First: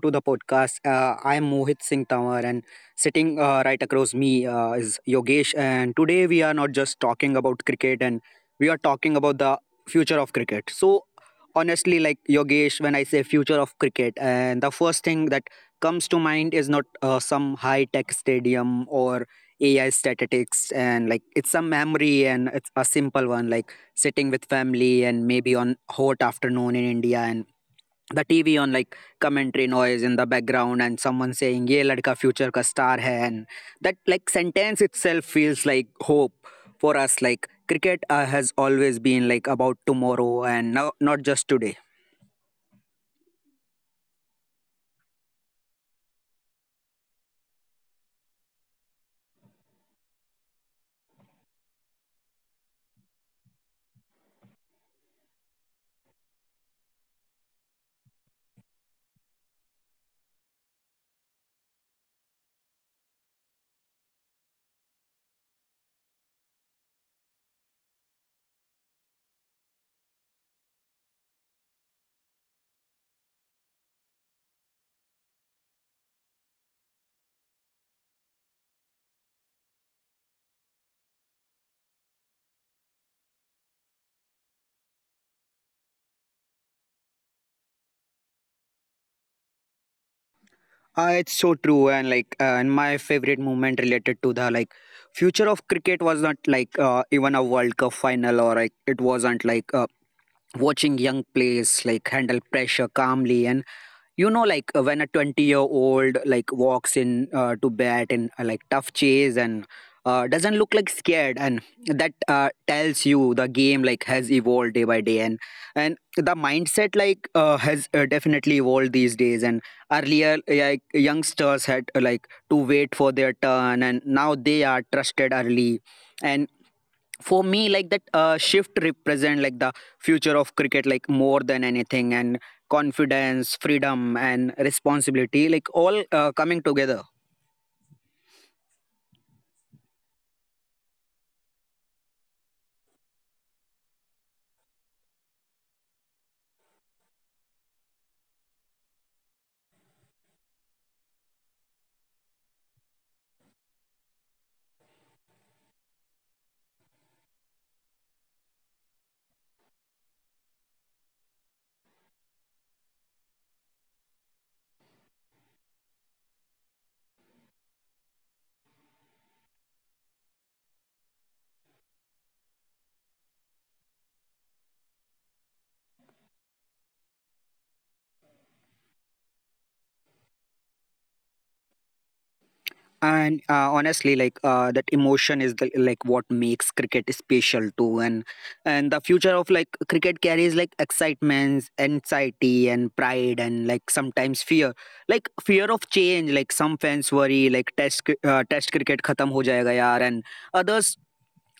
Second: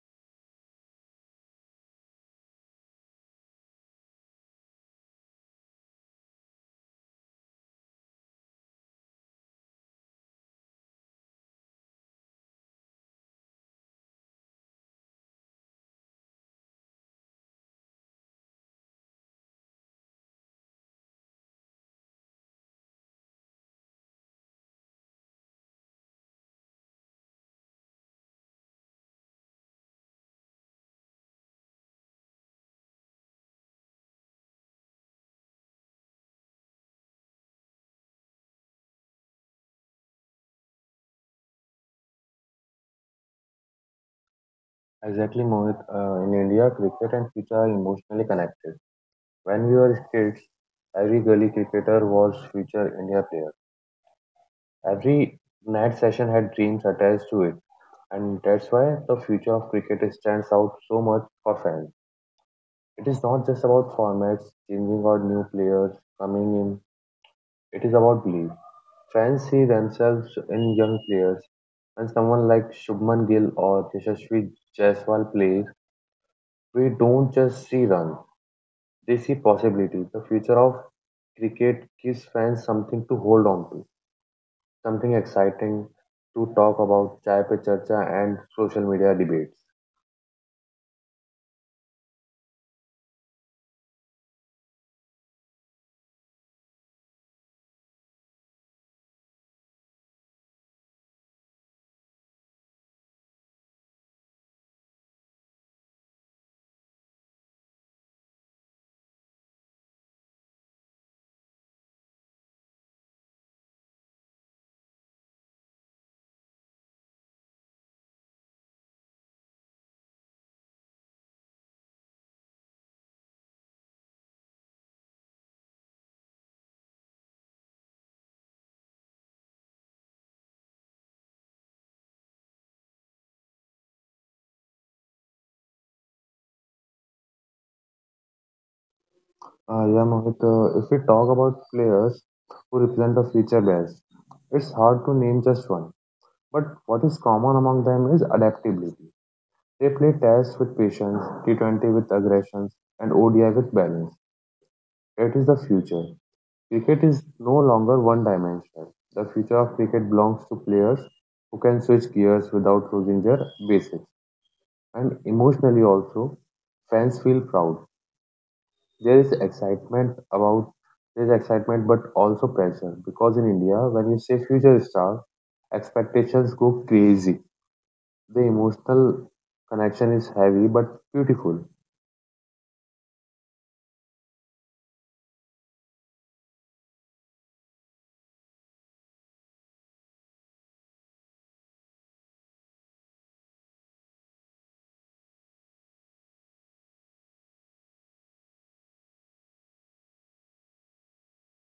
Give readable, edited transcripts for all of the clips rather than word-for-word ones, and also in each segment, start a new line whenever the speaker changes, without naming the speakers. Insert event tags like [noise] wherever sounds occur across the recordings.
to the podcast. I am Mohit Singh Tanwar, and sitting right across me is Yogesh. And today we are not just talking about cricket, and we are talking about the future of cricket. So, honestly, like Yogesh, when I say future of cricket, and the first thing that comes to mind is not some high tech stadium or AI statistics, and like it's a memory and it's a simple one, like sitting with family and maybe on hot afternoon in India and the TV on, like commentary noise in the background and someone saying ye ladka future ka star hai, and that like sentence itself feels like hope for us. Like cricket has always been like about tomorrow and no, not just today.
Exactly, Mohit. In India, cricket and future are emotionally connected. When we were kids, every gully cricketer was future India player. Every night session had dreams attached to it, and that's why the future of cricket stands out so much for fans. It is not just about formats changing or new players coming in. It is about belief. Fans see themselves in young players. When someone like Shubman Gill or Yashasvi Jaiswal plays, we don't just see runs. They see possibility. The future of cricket gives fans something to hold on to, something exciting to talk about, chai pe charcha and social media debates.
Uh, it's so true. And like and my favorite moment related to the like future of cricket was not like even a world cup final, or like it wasn't like watching young players like handle pressure calmly. And you know like when a 20-year-old like walks in to bat in like tough chase and doesn't look like scared, and that tells you the game like has evolved day by day. And the mindset like has definitely evolved these days. And earlier like youngsters had like to wait for their turn, and now they are trusted early. And for me like that shift represent like the future of cricket like more than anything, and confidence freedom and responsibility like all coming together.
Yeah, Mohit, if we talk about players who represent the future best, it's hard to name just one. But what is common among them is adaptability. They play tests with patience, T20 with aggressions, and ODI with balance. It is the future. Cricket is no longer one dimensional. The future of cricket belongs to players who can switch gears without losing their basics. And emotionally also, fans feel proud. There is excitement about there is excitement but also pressure because in India when you say future star, expectations go crazy. The emotional connection is heavy but beautiful.
And honestly like that emotion is the, like what makes cricket special too. And the future of like cricket carries like excitements anxiety and pride, and like sometimes fear, like fear of change. Like some fans worry like test cricket khatam ho jayega yaar, and others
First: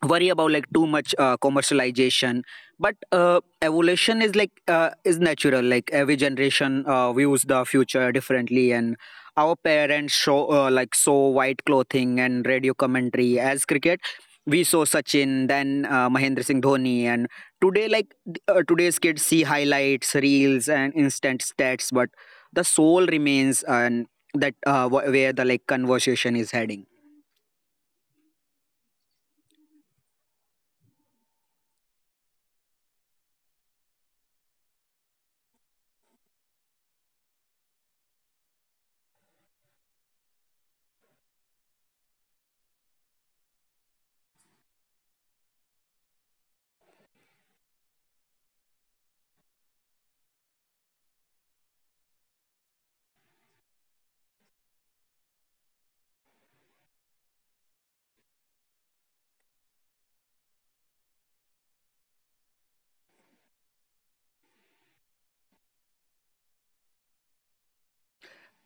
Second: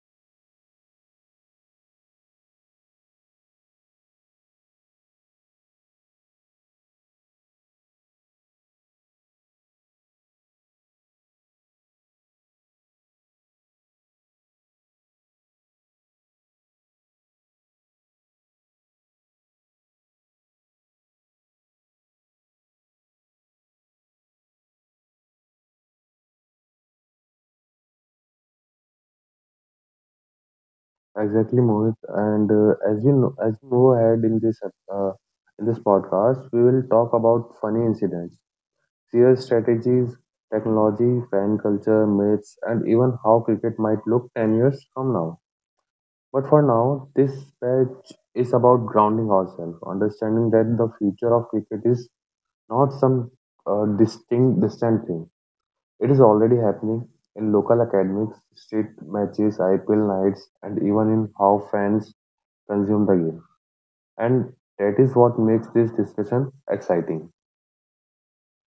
worry about like too much commercialization. But evolution is like is natural. Like every generation views the future differently. And our parents show like saw white clothing and radio commentary as cricket, we saw Sachin, then Mahendra Singh Dhoni, and today like today's kids see highlights reels and instant stats, but the soul remains. And that where the like conversation is heading.
Exactly, Mohit. And as you know, as you move ahead in this in this podcast, we will talk about funny incidents, serious strategies, technology, fan culture, myths, and even how cricket might look 10 years from now. But for now, this patch is about grounding ourselves, understanding that the future of cricket is not some distant thing. It is already happening in local academies, state matches, IPL nights, and even in how fans consume the game. And that is what makes this discussion exciting.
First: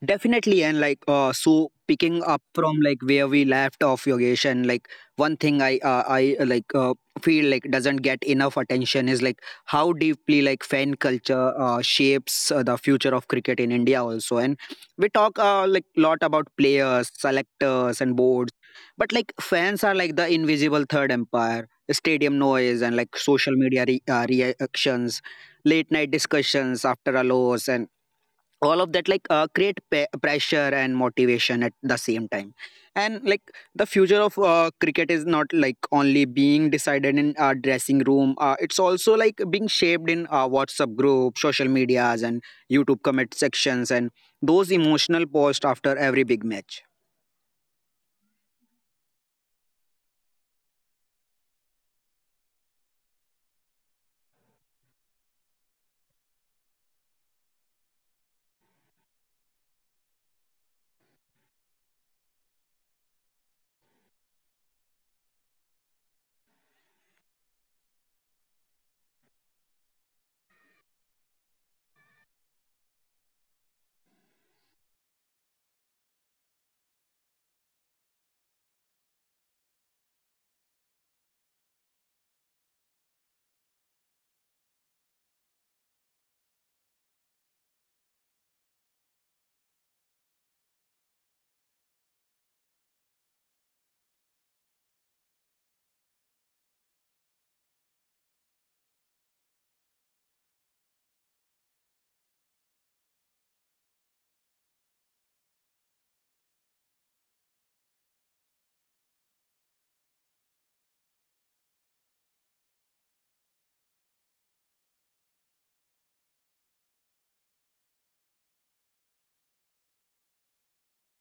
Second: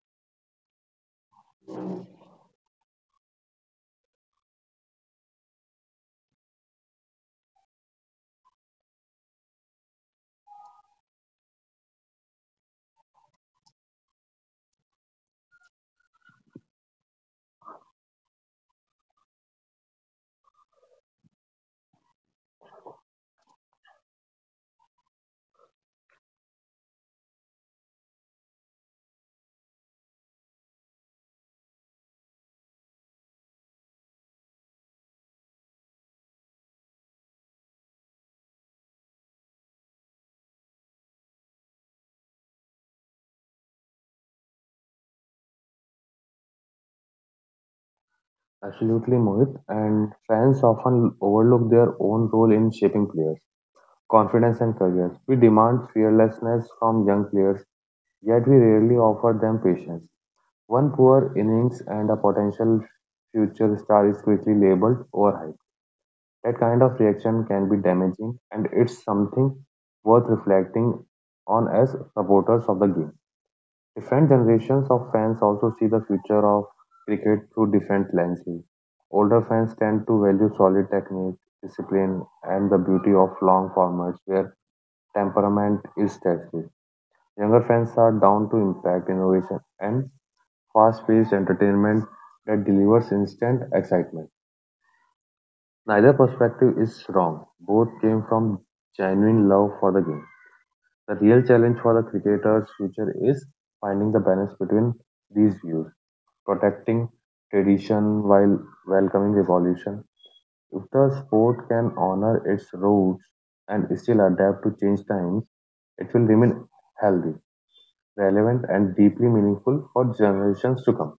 Definitely, and like so, picking up from like where we left off, Yogesh, and like one thing I like feel like doesn't get enough attention is like how deeply like fan culture shapes the future of cricket in India also. And we talk like lot about players, selectors, and boards, but like fans are like the invisible third empire, stadium noise, and like social media reactions, late night discussions after a loss, and all of that like create pressure and motivation at the same time. And like the future of cricket is not like only being decided in a dressing room, it's also like being shaped in WhatsApp group social medias and YouTube comment sections, and those emotional posts after every big match.
Absolutely, Mohit. And fans often overlook their own role in shaping players' confidence and careers. We demand fearlessness from young players, yet we rarely offer them patience. One poor innings and a potential future star is quickly labeled overhyped. That kind of reaction can be damaging, and it's something worth reflecting on as supporters of the game. Different generations of fans also see the future of cricket through different lenses. Older fans tend to value solid technique, discipline, and the beauty of long formats where temperament is tested. Younger fans are down to impact, innovation, and fast paced entertainment that delivers instant excitement. Neither perspective is wrong. Both came from genuine love for the game. The real challenge for the cricketer's future is finding the balance between these views, protecting tradition while welcoming revolution. If the sport can honor its roots and still adapt to change times, it will remain healthy, relevant, and deeply meaningful for generations to come.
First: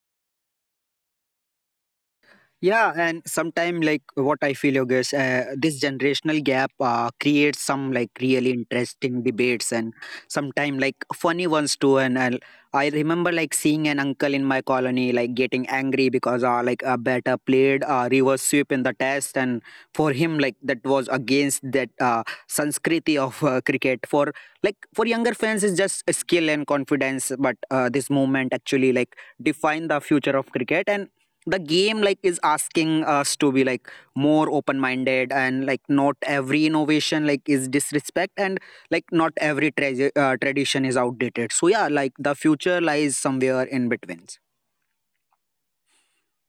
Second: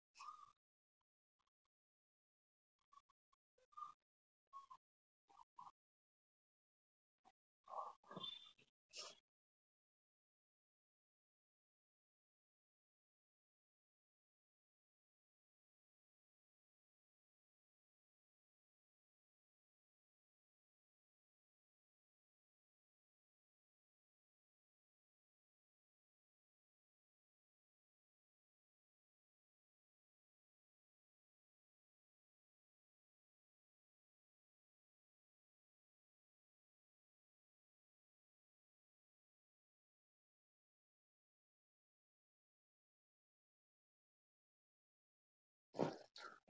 Yeah, and sometime like what I feel Yogesh, this generational gap creates some like really interesting debates, and sometime like funny ones too. And I remember like seeing an uncle in my colony like getting angry because like a batter played reverse sweep in the test, and for him like that was against that sanskriti of cricket. For like for younger fans it's just skill and confidence, but this movement actually like define the future of cricket. And the game like is asking us to be like more open minded, and like not every innovation like is disrespect, and like not every tradition is outdated. So yeah, like the future lies somewhere in between.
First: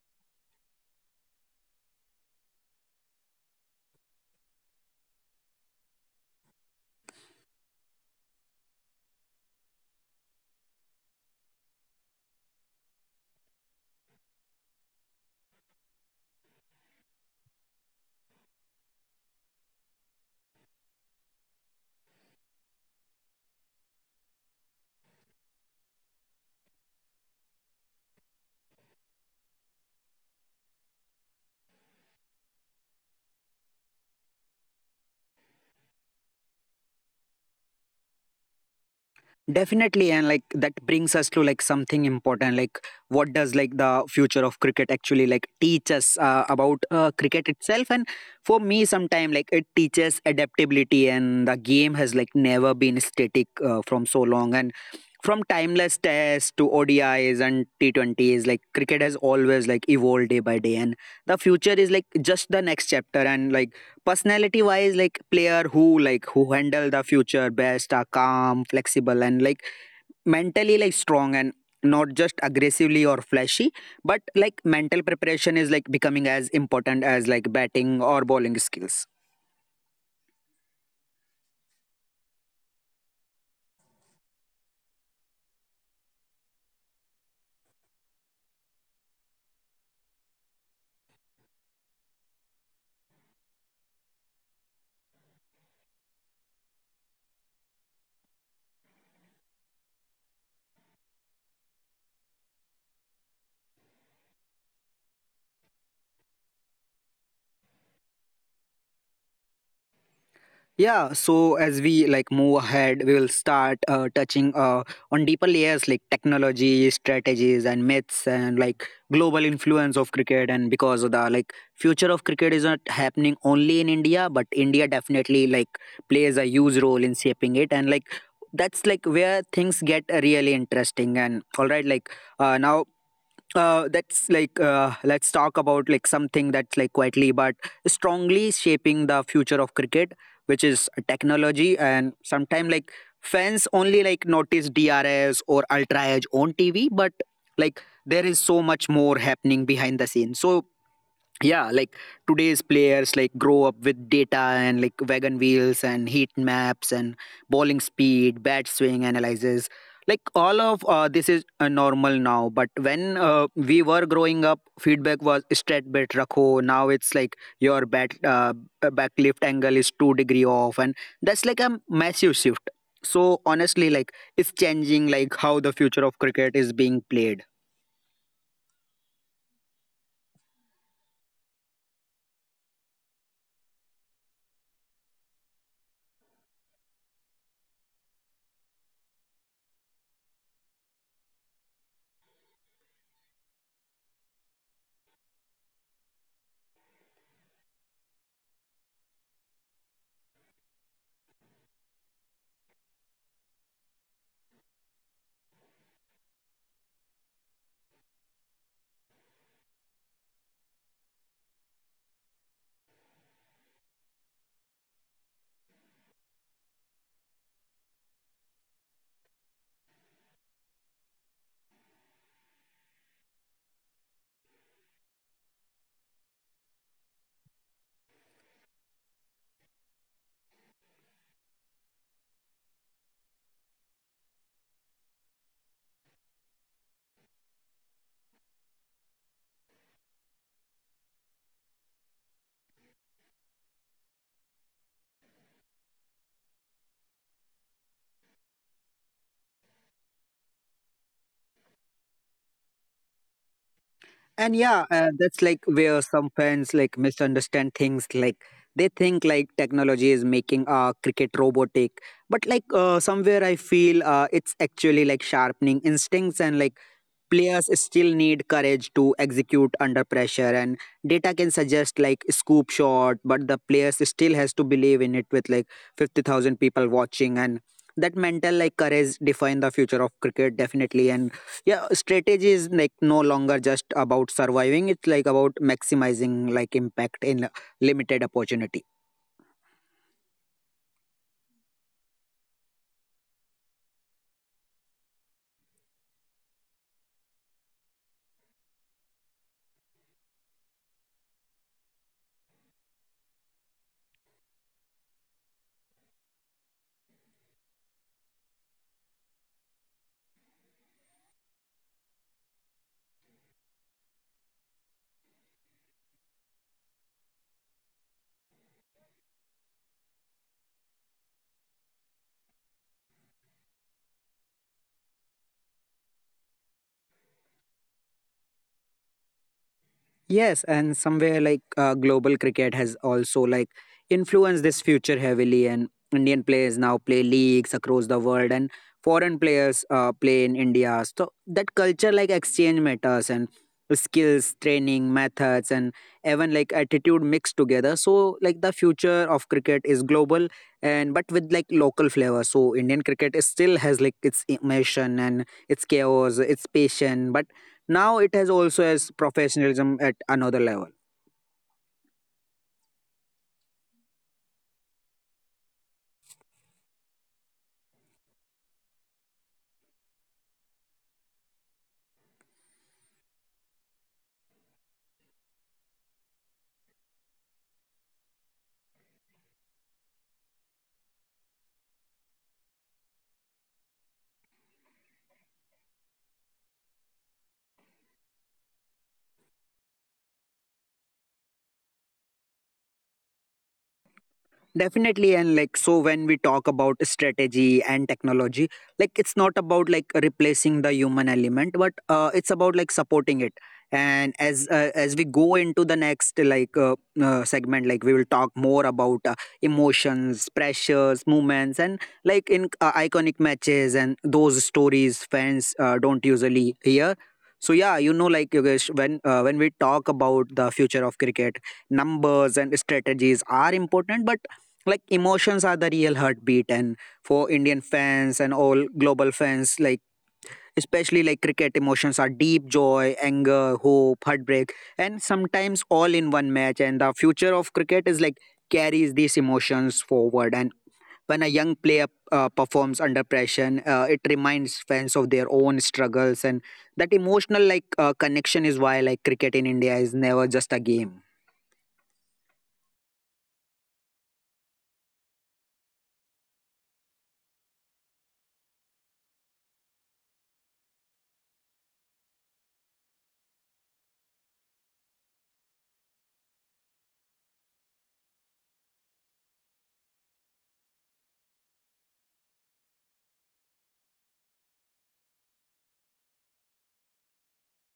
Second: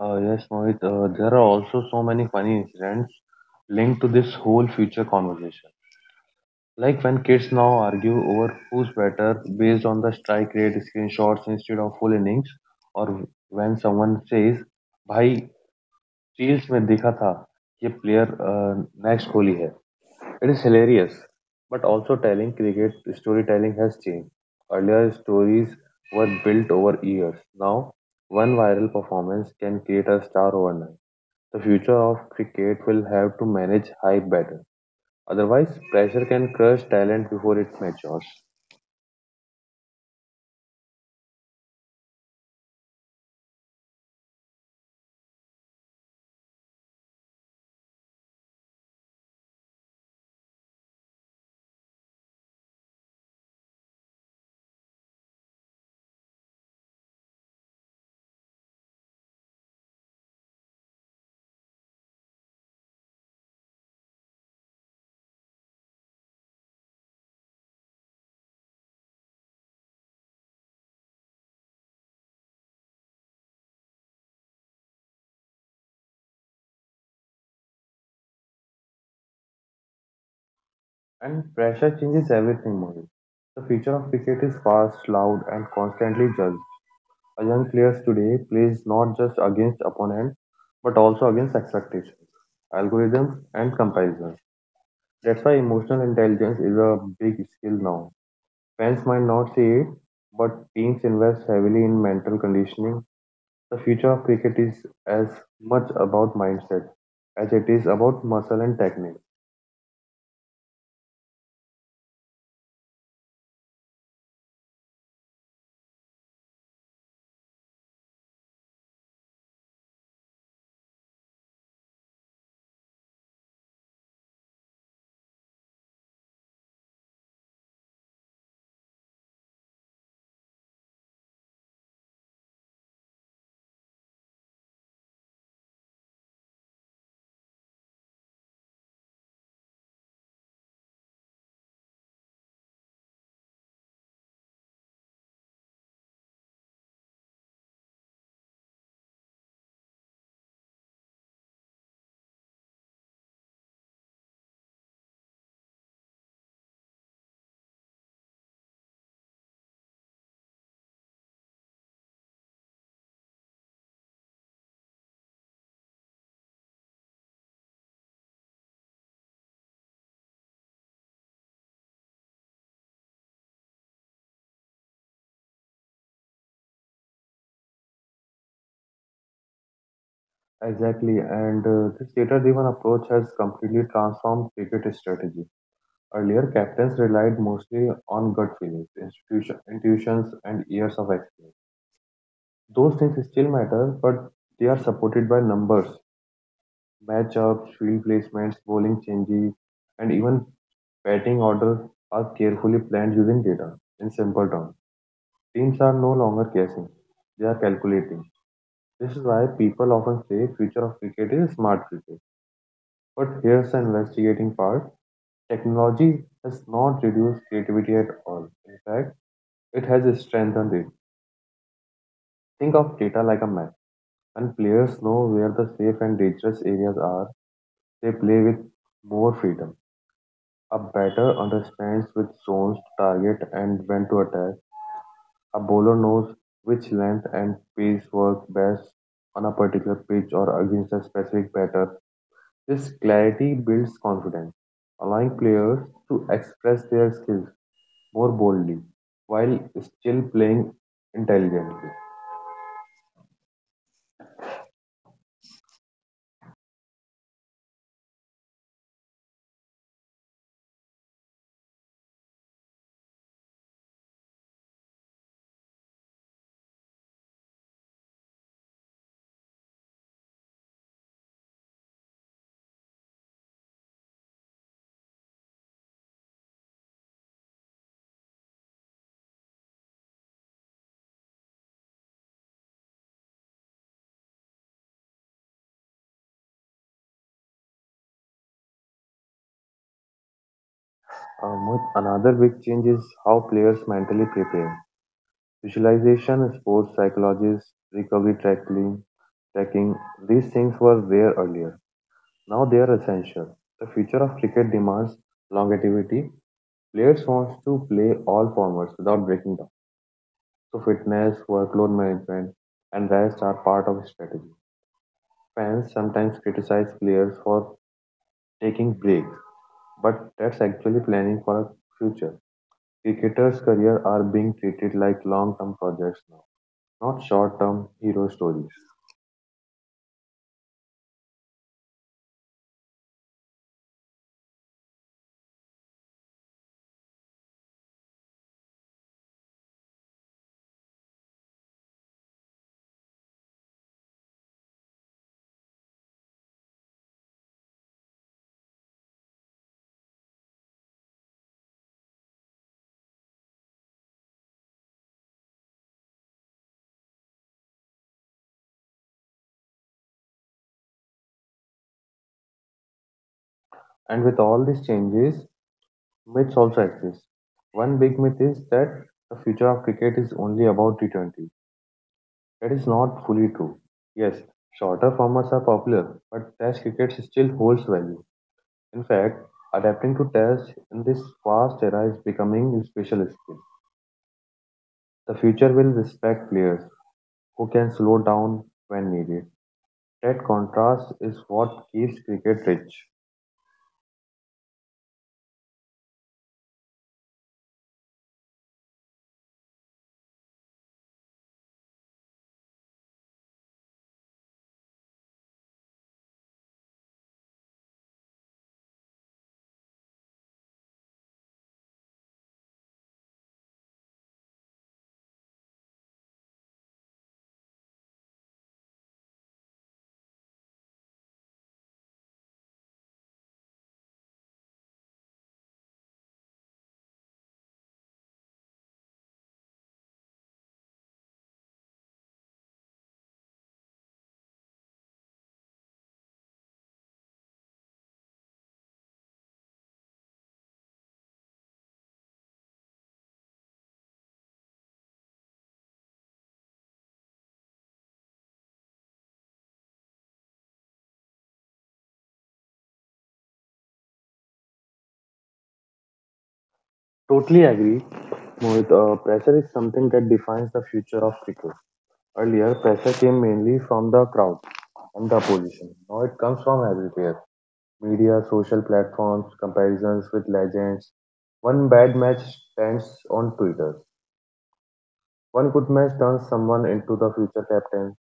Yes, Mohit, there are also so many funny incidents linked to this whole future conversation. Like when kids now argue over who's better based on the strike rate screenshots instead of full innings, or when someone says, "Bhai, reels में देखा था ये player next Kohli है." It is hilarious, but also telling cricket storytelling has changed. Earlier stories were built over years. Now, one viral performance can create a star overnight. The future of cricket will have to manage hype better. Otherwise, pressure can crush talent before it matures.
Definitely, and like that brings us to like something important. Like, what does like the future of cricket actually like teach us about cricket itself? And for me, sometime like it teaches adaptability, and the game has like never been static from so long. And from timeless tests to ODIs and T20s, like cricket has always like evolved day by day, and the future is like just the next chapter. And like personality wise like player who handle the future best are calm flexible and like mentally like strong, and not just aggressively or flashy, but like mental preparation is like becoming as important as like batting or bowling skills.
And pressure changes everything, Mohit. The future of cricket is fast, loud, and constantly judged. A young player today plays not just against opponent, but also against expectations, algorithms, and comparisons. That's why emotional intelligence is a big skill now. Fans might not see it, but teams invest heavily in mental conditioning. The future of cricket is as much about mindset as it is about muscle and technique.
Yeah, so as we like move ahead, we will start touching on deeper layers like technology, strategies, and myths, and like global influence of cricket. And because of the like future of cricket is not happening only in India, but India definitely like plays a huge role in shaping it. And like that's like where things get really interesting. And all right, like now that's like let's talk about like something that's like quietly but strongly shaping the future of cricket, which is a technology. And sometimes like fans only like notice DRS or ultra edge on TV, but like there is so much more happening behind the scenes. So yeah like today's players like grow up with data and like wagon wheels and heat maps and bowling speed bat swing analysis, like all of this is normal now. But when we were growing up feedback was straight bet rakho, now it's like your bat back lift angle is 2-degree off, and that's like a massive shift. So honestly like it's changing like how the future of cricket is being played.
Exactly, and this data-driven approach has completely transformed cricket strategy. Earlier, captains relied mostly on gut feelings, institution, intuitions, and years of experience. Those things still matter, but they are supported by numbers, matchups, field placements, bowling changes, and even batting order are carefully planned using data. In simple terms, teams are no longer guessing; they are calculating. This is why people often say future of cricket is smart cricket. But here's the investigating part, technology has not reduced creativity at all. In fact, it has strengthened it. Think of data like a map. When players know where the safe and dangerous areas are, they play with more freedom. A batter understands which zones to target and when to attack. A bowler knows which length and pace work best on a particular pitch or against a specific batter. This clarity builds confidence, allowing players to express their skills more boldly, while still playing intelligently.
And yeah, that's like where some fans like misunderstand things. Like they think like technology is making cricket robotic, but like somewhere I feel it's actually like sharpening instincts. And like players still need courage to execute under pressure, and data can suggest like scoop shot, but the players still has to believe in it with like 50,000 people watching. And that mental like courage define the future of cricket definitely. And yeah strategy is like no longer just about surviving, it's like about maximizing like impact in limited opportunity.
Ahmed, another big change is how players mentally prepare. Visualization, sports psychologists, recovery tracking, tracking, these things were there earlier. Now they are essential. The future of cricket demands longevity. Players want to play all formats without breaking down. So fitness, workload management, and rest are part of strategy. Fans sometimes criticize players for taking breaks, but that's actually planning for a future. Cricketers' careers are being treated like long-term projects now, not short-term hero stories.
Yes, and somewhere like global cricket has also like influenced this future heavily, and Indian players now play leagues across the world, and foreign players play in India. So that culture like exchange matters, and skills, training methods, and even like attitude mixed together. So like the future of cricket is global, and but with like local flavor. So Indian cricket is still has like its emotion and its chaos, its passion, but now it has also as professionalism at another level.
And with all these changes, myths also exist. One big myth is that the future of cricket is only about T20. That is not fully true. Yes, shorter formats are popular, but Test cricket still holds value. In fact, adapting to Test in this fast era is becoming a special skill. The future will respect players who can slow down when needed. That contrast is what keeps cricket rich.
Definitely. And like, so when we talk about strategy and technology, like, it's not about like replacing the human element, but it's about like supporting it. And as we go into the next like segment, like we will talk more about emotions, pressures, movements, and like in iconic matches and those stories fans don't usually hear. So yeah, you know, like Yogesh, when we talk about the future of cricket, numbers and strategies are important, but like emotions are the real heartbeat. And for Indian fans and all global fans like especially like cricket emotions are deep joy anger hope heartbreak, and sometimes all in one match. And the future of cricket is like carries these emotions forward. And when a young player performs under pressure, it reminds fans of their own struggles. And that emotional like connection is why like cricket in India is never just a game.
Totally agree, Mohit. Pressure is something that defines the future of cricket. Earlier, pressure came mainly from the crowd and the opposition. Now it comes from everywhere, media, social platforms, comparisons with legends. One bad match stands on Twitter. One good match turns someone into the future captain.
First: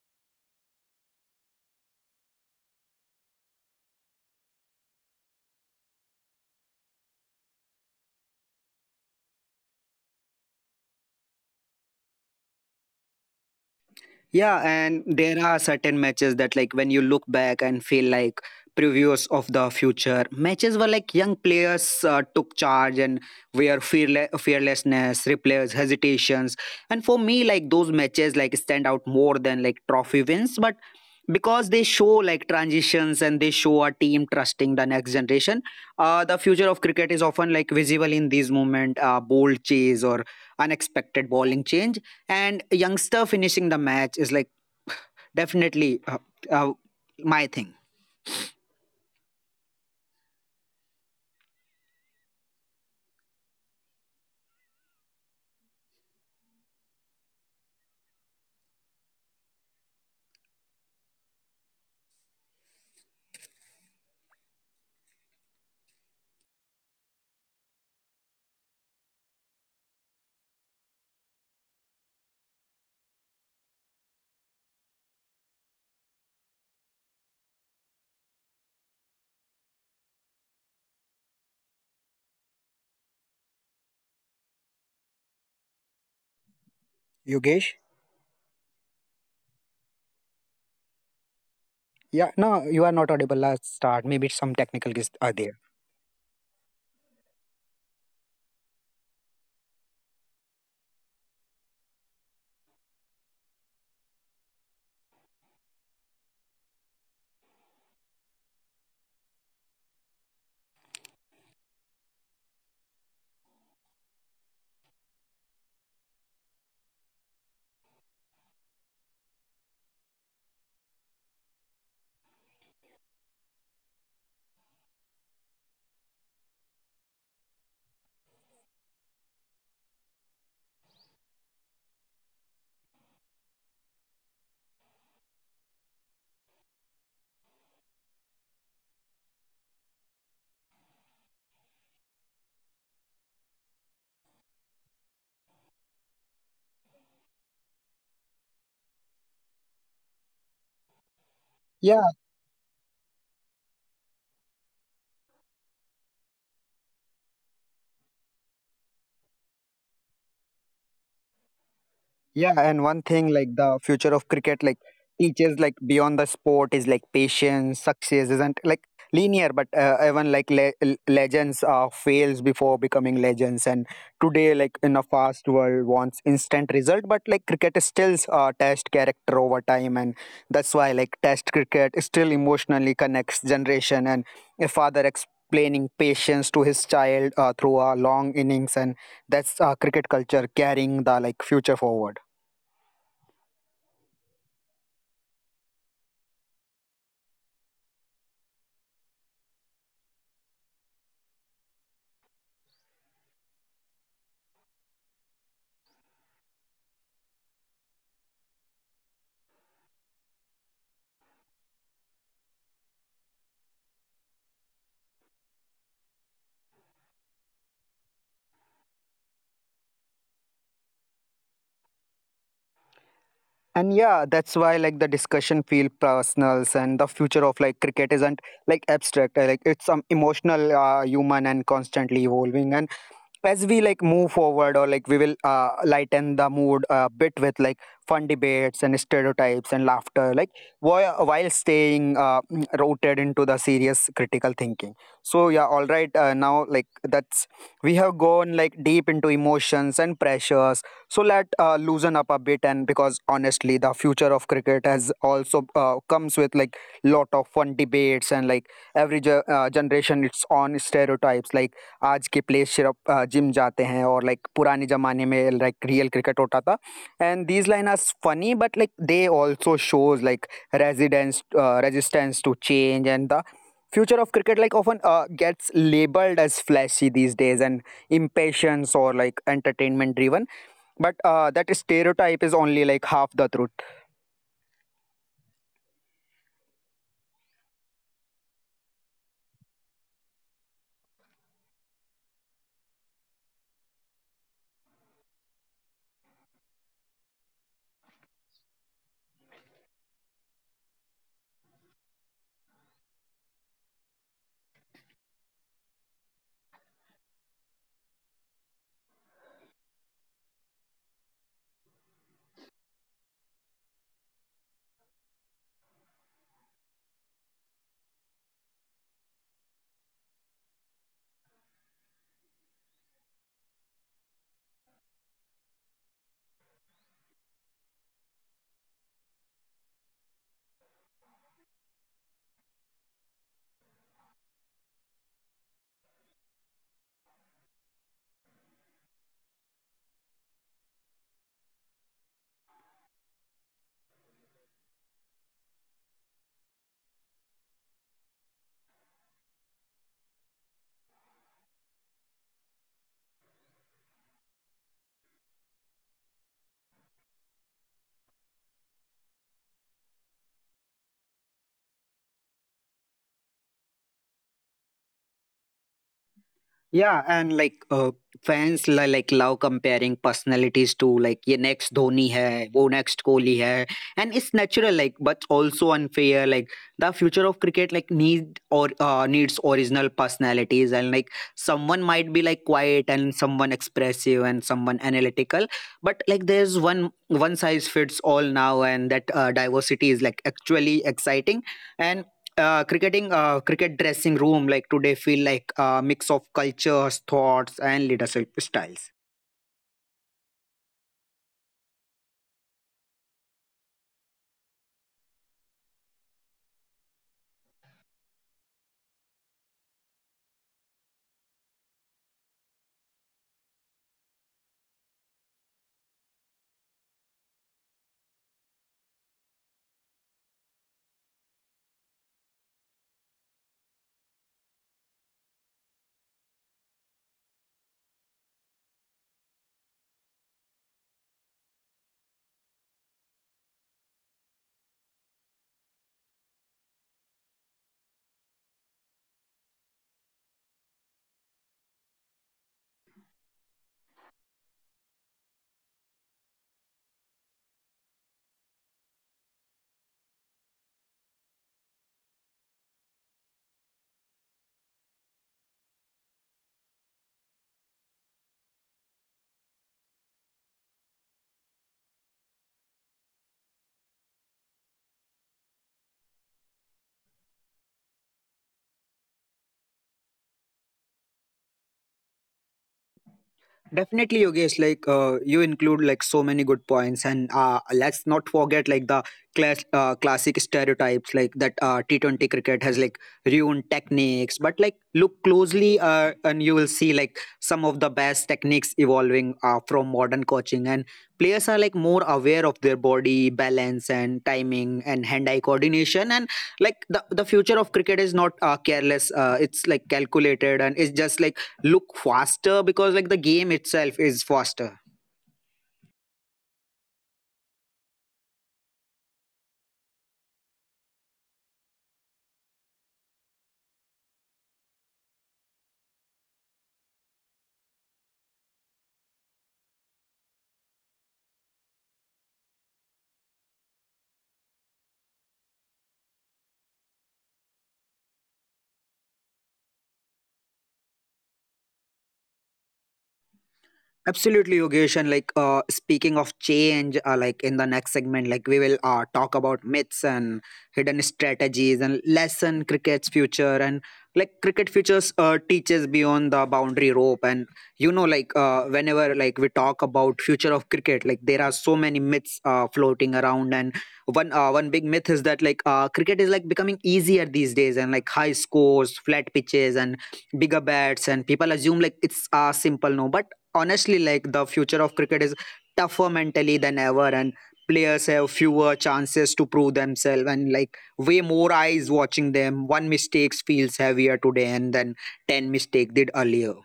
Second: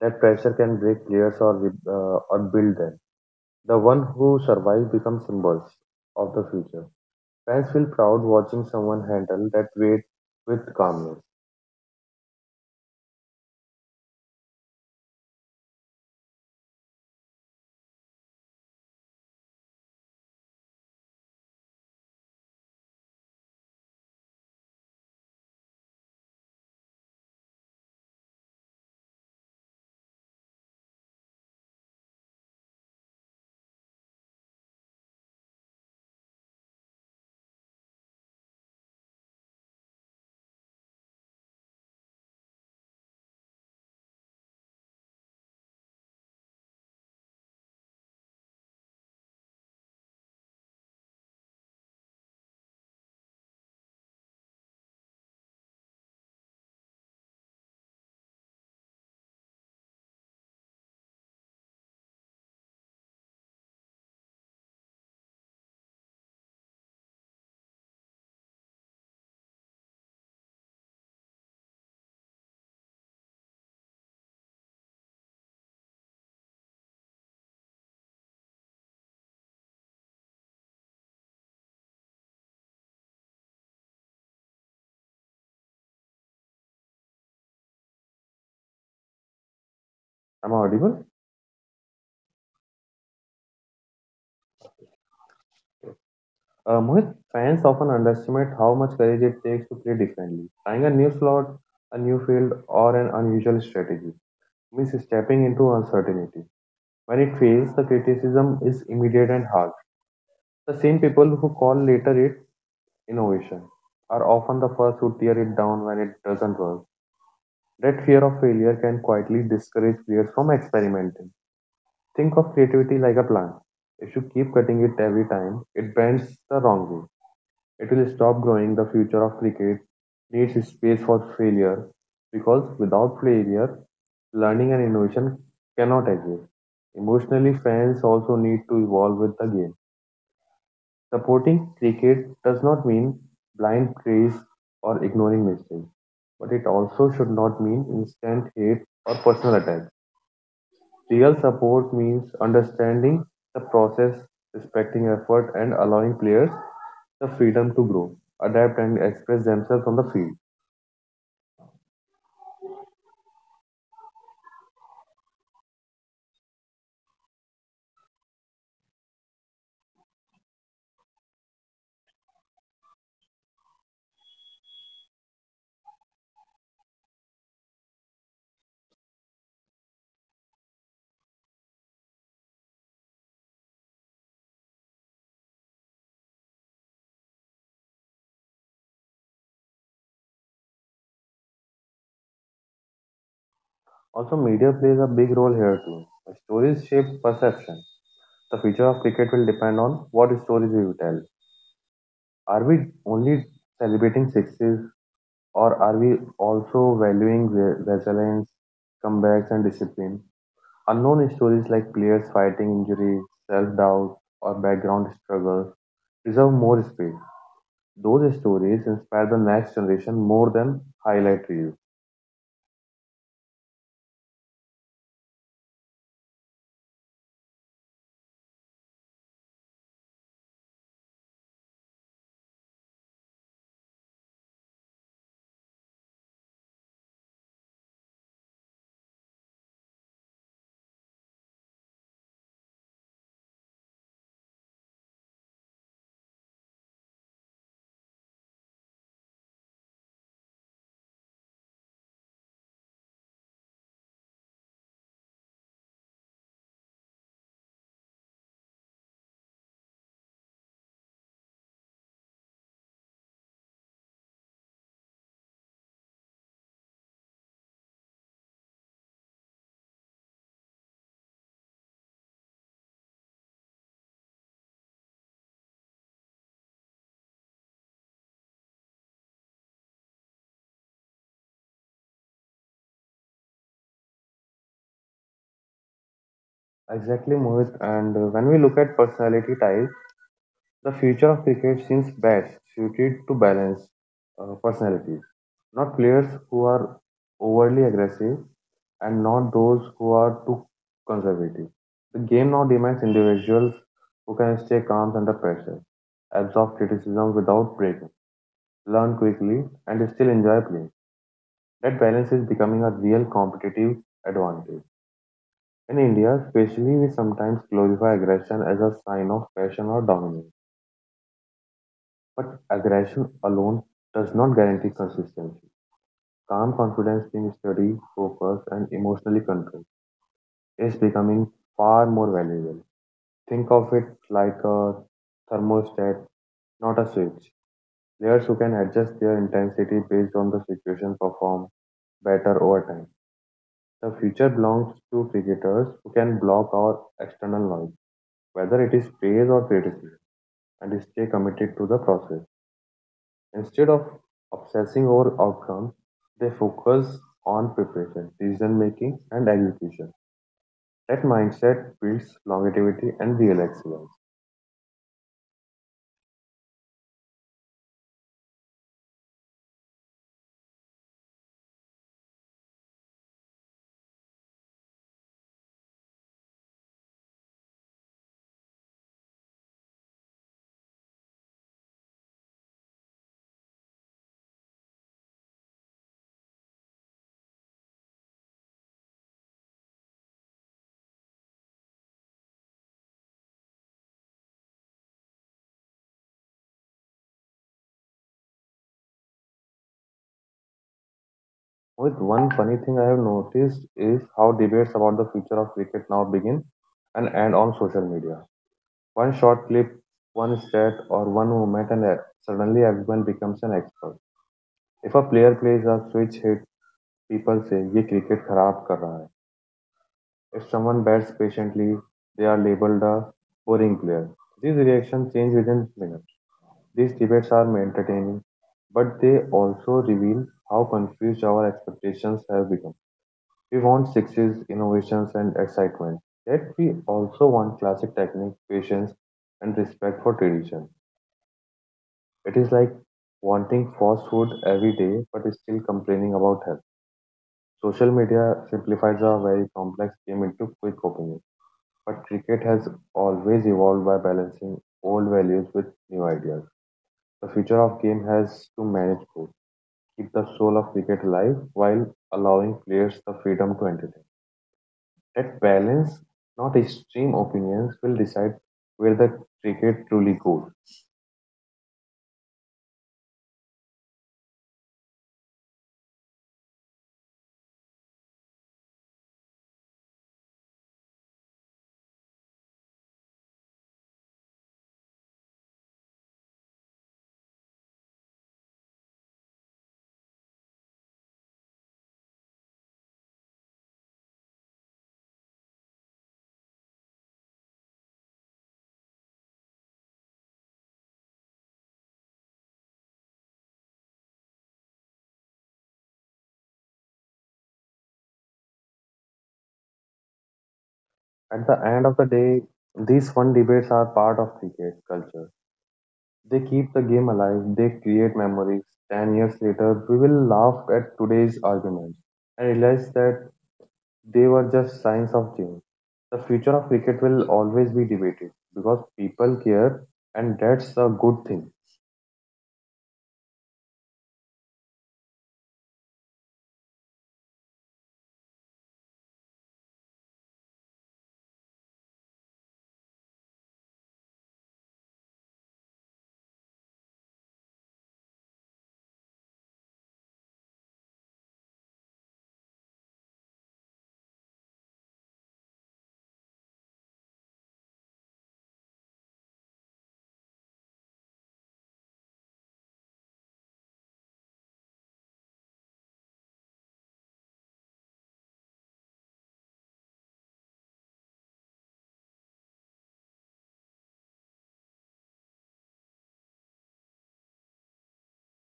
That pressure can break players or build them. The one who survive become symbols of the future. Fans feel proud watching someone handle that weight with calmness.
Yeah, and there are certain matches that, like, when you look back and feel like previews of the future, matches where like young players took charge and were fearlessness, replays, hesitations. And for me, like, those matches, like, stand out more than like trophy wins, but because they show like transitions and they show a team trusting the next generation. The future of cricket is often like visible in these moment, bold chase or unexpected bowling change, and a youngster finishing the match is like definitely uh, my thing Yogesh?
Am I audible?
Yeah, no, you are not audible. Let start. Maybe some technical issues are there.
Mohit, fans often underestimate how much courage it takes to play differently. Trying a new slot, a new field, or an unusual strategy means stepping into uncertainty. When it fails, the criticism is immediate and harsh. The same people who call later it innovation are often the first who tear it down when it doesn't work. That fear of failure can quietly discourage players from experimenting. Think of creativity like a plant. If you keep cutting it every time, it bends the wrong way. It will stop growing. The future of cricket needs space for failure because without failure, learning and innovation cannot exist. Emotionally, fans also need to evolve with the game. Supporting cricket does not mean blind praise or ignoring mistakes, but it also should not mean instant hate or personal attack. Real
Yeah,
support means understanding the process, respecting effort, and allowing players the freedom to grow, adapt, and express themselves on the field.
Yeah, and one thing like the future of cricket, like teaches like beyond the sport is like patience. Success isn't like linear, but even like legends fails before becoming legends. And today like in a fast world wants instant result, but like cricket is still test character over time, and that's why like test cricket still emotionally connects generation, and a father explaining patience to his child through a long innings, and that's cricket culture carrying the like future forward.
Also, media plays a big role here too. Stories shape perception. The future of cricket will depend on what stories we will tell. Are we only celebrating sixes, or are we also valuing resilience, comebacks, and discipline? Unknown stories like players fighting injuries, self doubt, or background struggles preserve more space. Those stories inspire the next generation more than highlight reels.
And yeah, that's why like the discussion feel personals, and the future of like cricket isn't like abstract, like it's emotional, human and constantly evolving. And as we like move forward, or like we will lighten the mood a bit with like fun debates and stereotypes and laughter, like while staying rooted into the serious critical thinking. So yeah, all right, now like that's we have gone like deep into emotions and pressures, so let loosen up a bit, and because honestly the future of cricket has also comes with like lot of fun debates, and like every generation it's on stereotypes like आज के players सिर्फ अ, gym जाते हैं और like पुराने ज़माने में like real cricket होता था and these line are funny but like they also shows like residence resistance to change and the future of cricket like often gets labeled as flashy these days and impatience or like entertainment driven, but that stereotype is only like half the truth.
Exactly, Mohit. And when we look at personality types, the future of cricket seems best suited to balance personalities. Not players who are overly aggressive and not those who are too conservative. The game now demands individuals who can stay calm under pressure, absorb criticism without breaking, learn quickly, and still enjoy playing. That balance is becoming a real competitive advantage. In India, especially, we sometimes glorify aggression as a sign of passion or dominance. But aggression alone does not guarantee consistency. Calm confidence, being steady, focused, and emotionally controlled is becoming far more valuable. Think of it like a thermostat, not a switch. Players who can adjust their intensity based on the situation perform better over time. The future belongs to cricketers who can block out external noise, whether it is praise or criticism, and stay committed to the process. Instead of obsessing over outcomes, they focus on preparation, decision making, and execution. That mindset builds longevity and real excellence.
Yeah, and like fans like love comparing personalities to like ये next Dhoni है, वो next Kohli है, and it's natural like but also unfair. Like the future of cricket like need or needs original personalities, and like someone might be like quiet and someone expressive and someone analytical, but like there's one size fits all now, and that diversity is like actually exciting. And cricket dressing room like today feel like a mix of cultures thoughts and leadership styles.
With one funny thing I have noticed is how debates about the future of cricket now begin and end on social media. One short clip, one stat, or one moment, and suddenly everyone becomes an expert. If a player plays a switch hit, people say ये cricket खराब कर रहा है. If someone bats patiently, they are labeled a boring player. These reactions change within minutes. These debates are entertaining, but they also reveal how confused our expectations have become. We want sixes, innovations, and excitement. Yet we also want classic technique, patience, and respect for tradition. It is like wanting fast food every day but still complaining about health. Social media simplifies a very complex game into quick opinions, but cricket has always evolved by balancing old values with new ideas. The future of game has to manage both, keep the soul of cricket alive while allowing players the freedom to entertain. That balance, not extreme opinions, will decide where the cricket truly goes.
Definitely, Yogesh. Like you include like so many good points, and let's not forget like the classic stereotypes like that T20 cricket has like ruined techniques. But like look closely, and you will see like some of the best techniques evolving from modern coaching, and players are like more aware of their body balance and timing and hand-eye coordination, and like the future of cricket is not careless. It's like calculated, and it's just like look faster because like the game itself is faster.
At the end of the day, these fun debates are part of cricket culture. They keep the game alive, they create memories. 10 years later, we will laugh at today's arguments and realize that they were just signs of change. The future of cricket will always be debated because people care, and that's a good thing.
Absolutely, Yogesh. And like speaking of change, like in the next segment, like we will talk about myths and hidden strategies and lesson cricket's future, and like cricket futures teaches beyond the boundary rope. And you know, like whenever like we talk about future of cricket, like there are so many myths floating around. And one big myth is that like cricket is like becoming easier these days and like high scores, flat pitches, and bigger bats. And people assume like it's simple, no, but honestly like the future of cricket is tougher mentally than ever, and players have fewer chances to prove themselves, and like way more eyes watching them. One mistake feels heavier today and than 10 mistake did earlier.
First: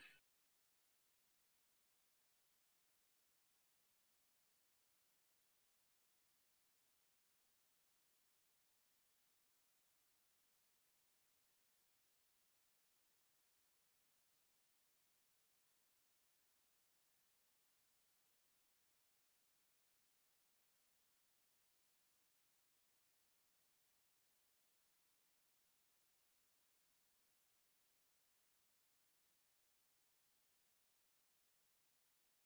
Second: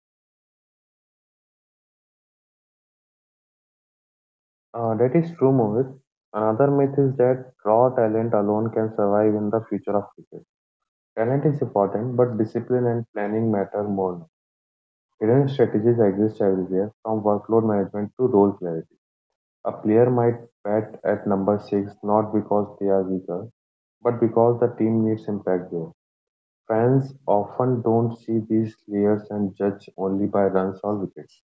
That is true, Mohit. Another myth is that raw talent alone can survive in the future of cricket. Talent is important, but discipline and planning matter more now. Hidden strategies exist everywhere, from workload management to role play. A player might bat at number six not because they are weaker, but because the team needs impact there. Fans often don't see these players and judge only by runs or wickets.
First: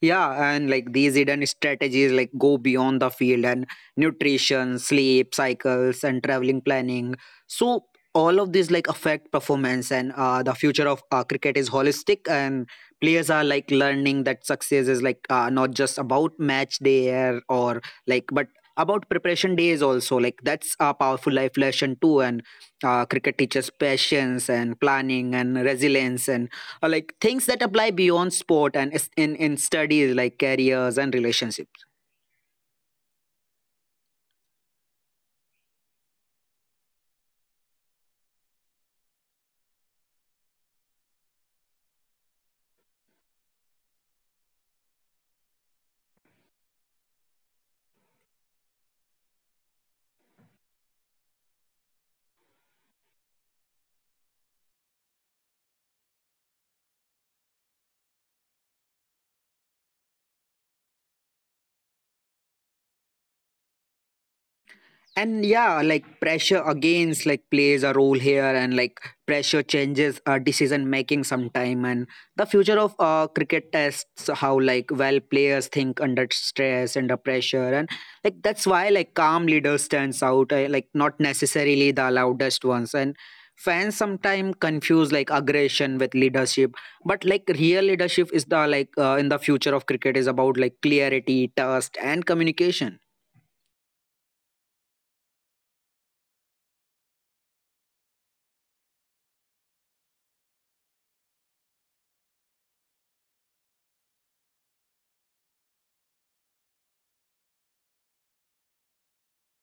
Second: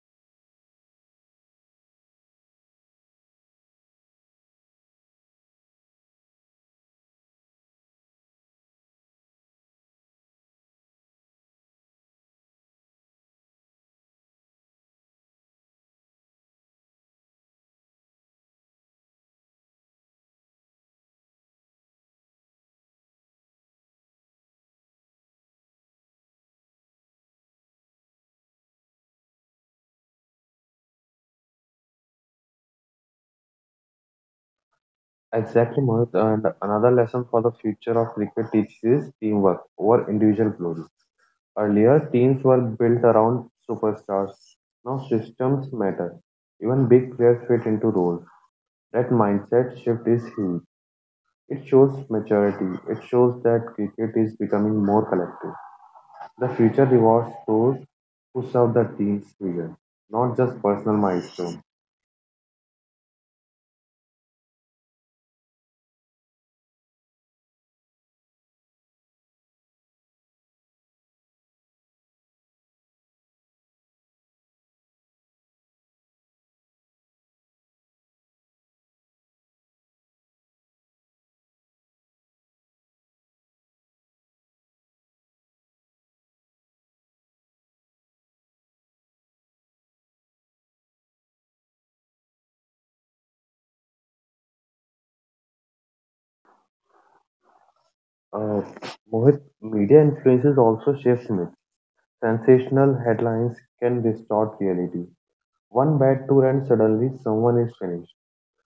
Yeah, and like these hidden strategies like go beyond the field and nutrition, sleep cycles, and traveling planning. So all of these like affect performance, and the future of cricket is holistic, and players are like learning that success is like not just about match day air or like, but about preparation days also. Like that's a powerful life lesson too, and cricket teaches patience and planning and resilience, and like things that apply beyond sport and in studies like careers and relationships.
Exactly, Mohit. And another lesson for the future of cricket teaches is teamwork over individual glory. Earlier, teams were built around superstars. Now, systems matter. Even big players fit into roles. That mindset shift is huge. It shows maturity. It shows that cricket is becoming more collective. The future rewards those who serve the team's spirit, not just personal milestones.
And yeah, like pressure against like plays a role here, and like pressure changes decision making sometime, and the future of cricket tests how like well players think under stress under pressure, and like that's why like calm leaders stands out, like not necessarily the loudest ones. And fans sometimes confuse like aggression with leadership, but like real leadership is the like in the future of cricket is about like clarity trust and communication.
Uh, Mohit, media influences also shapes myths. Sensational headlines can distort reality. One bad tour and suddenly someone is finished.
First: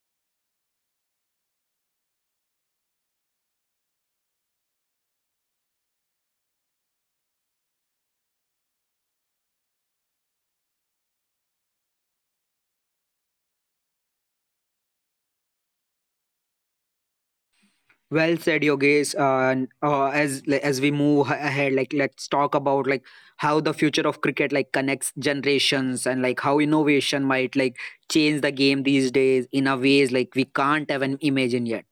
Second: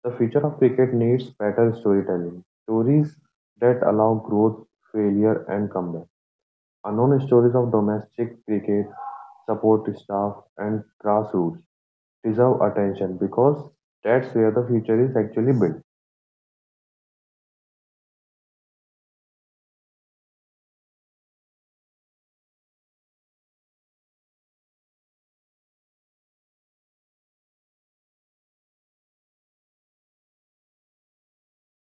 The future of cricket needs better storytelling. Stories that allow growth, failure, and comeback. Unknown stories of domestic cricket, support staff, and grassroots deserve attention because that's where the future is actually built.
Well said, Yogesh. As like, as we move ahead, like let's talk about like how the future of cricket like connects generations, and like how innovation might like change the game these days in a ways like we can't even imagine yet.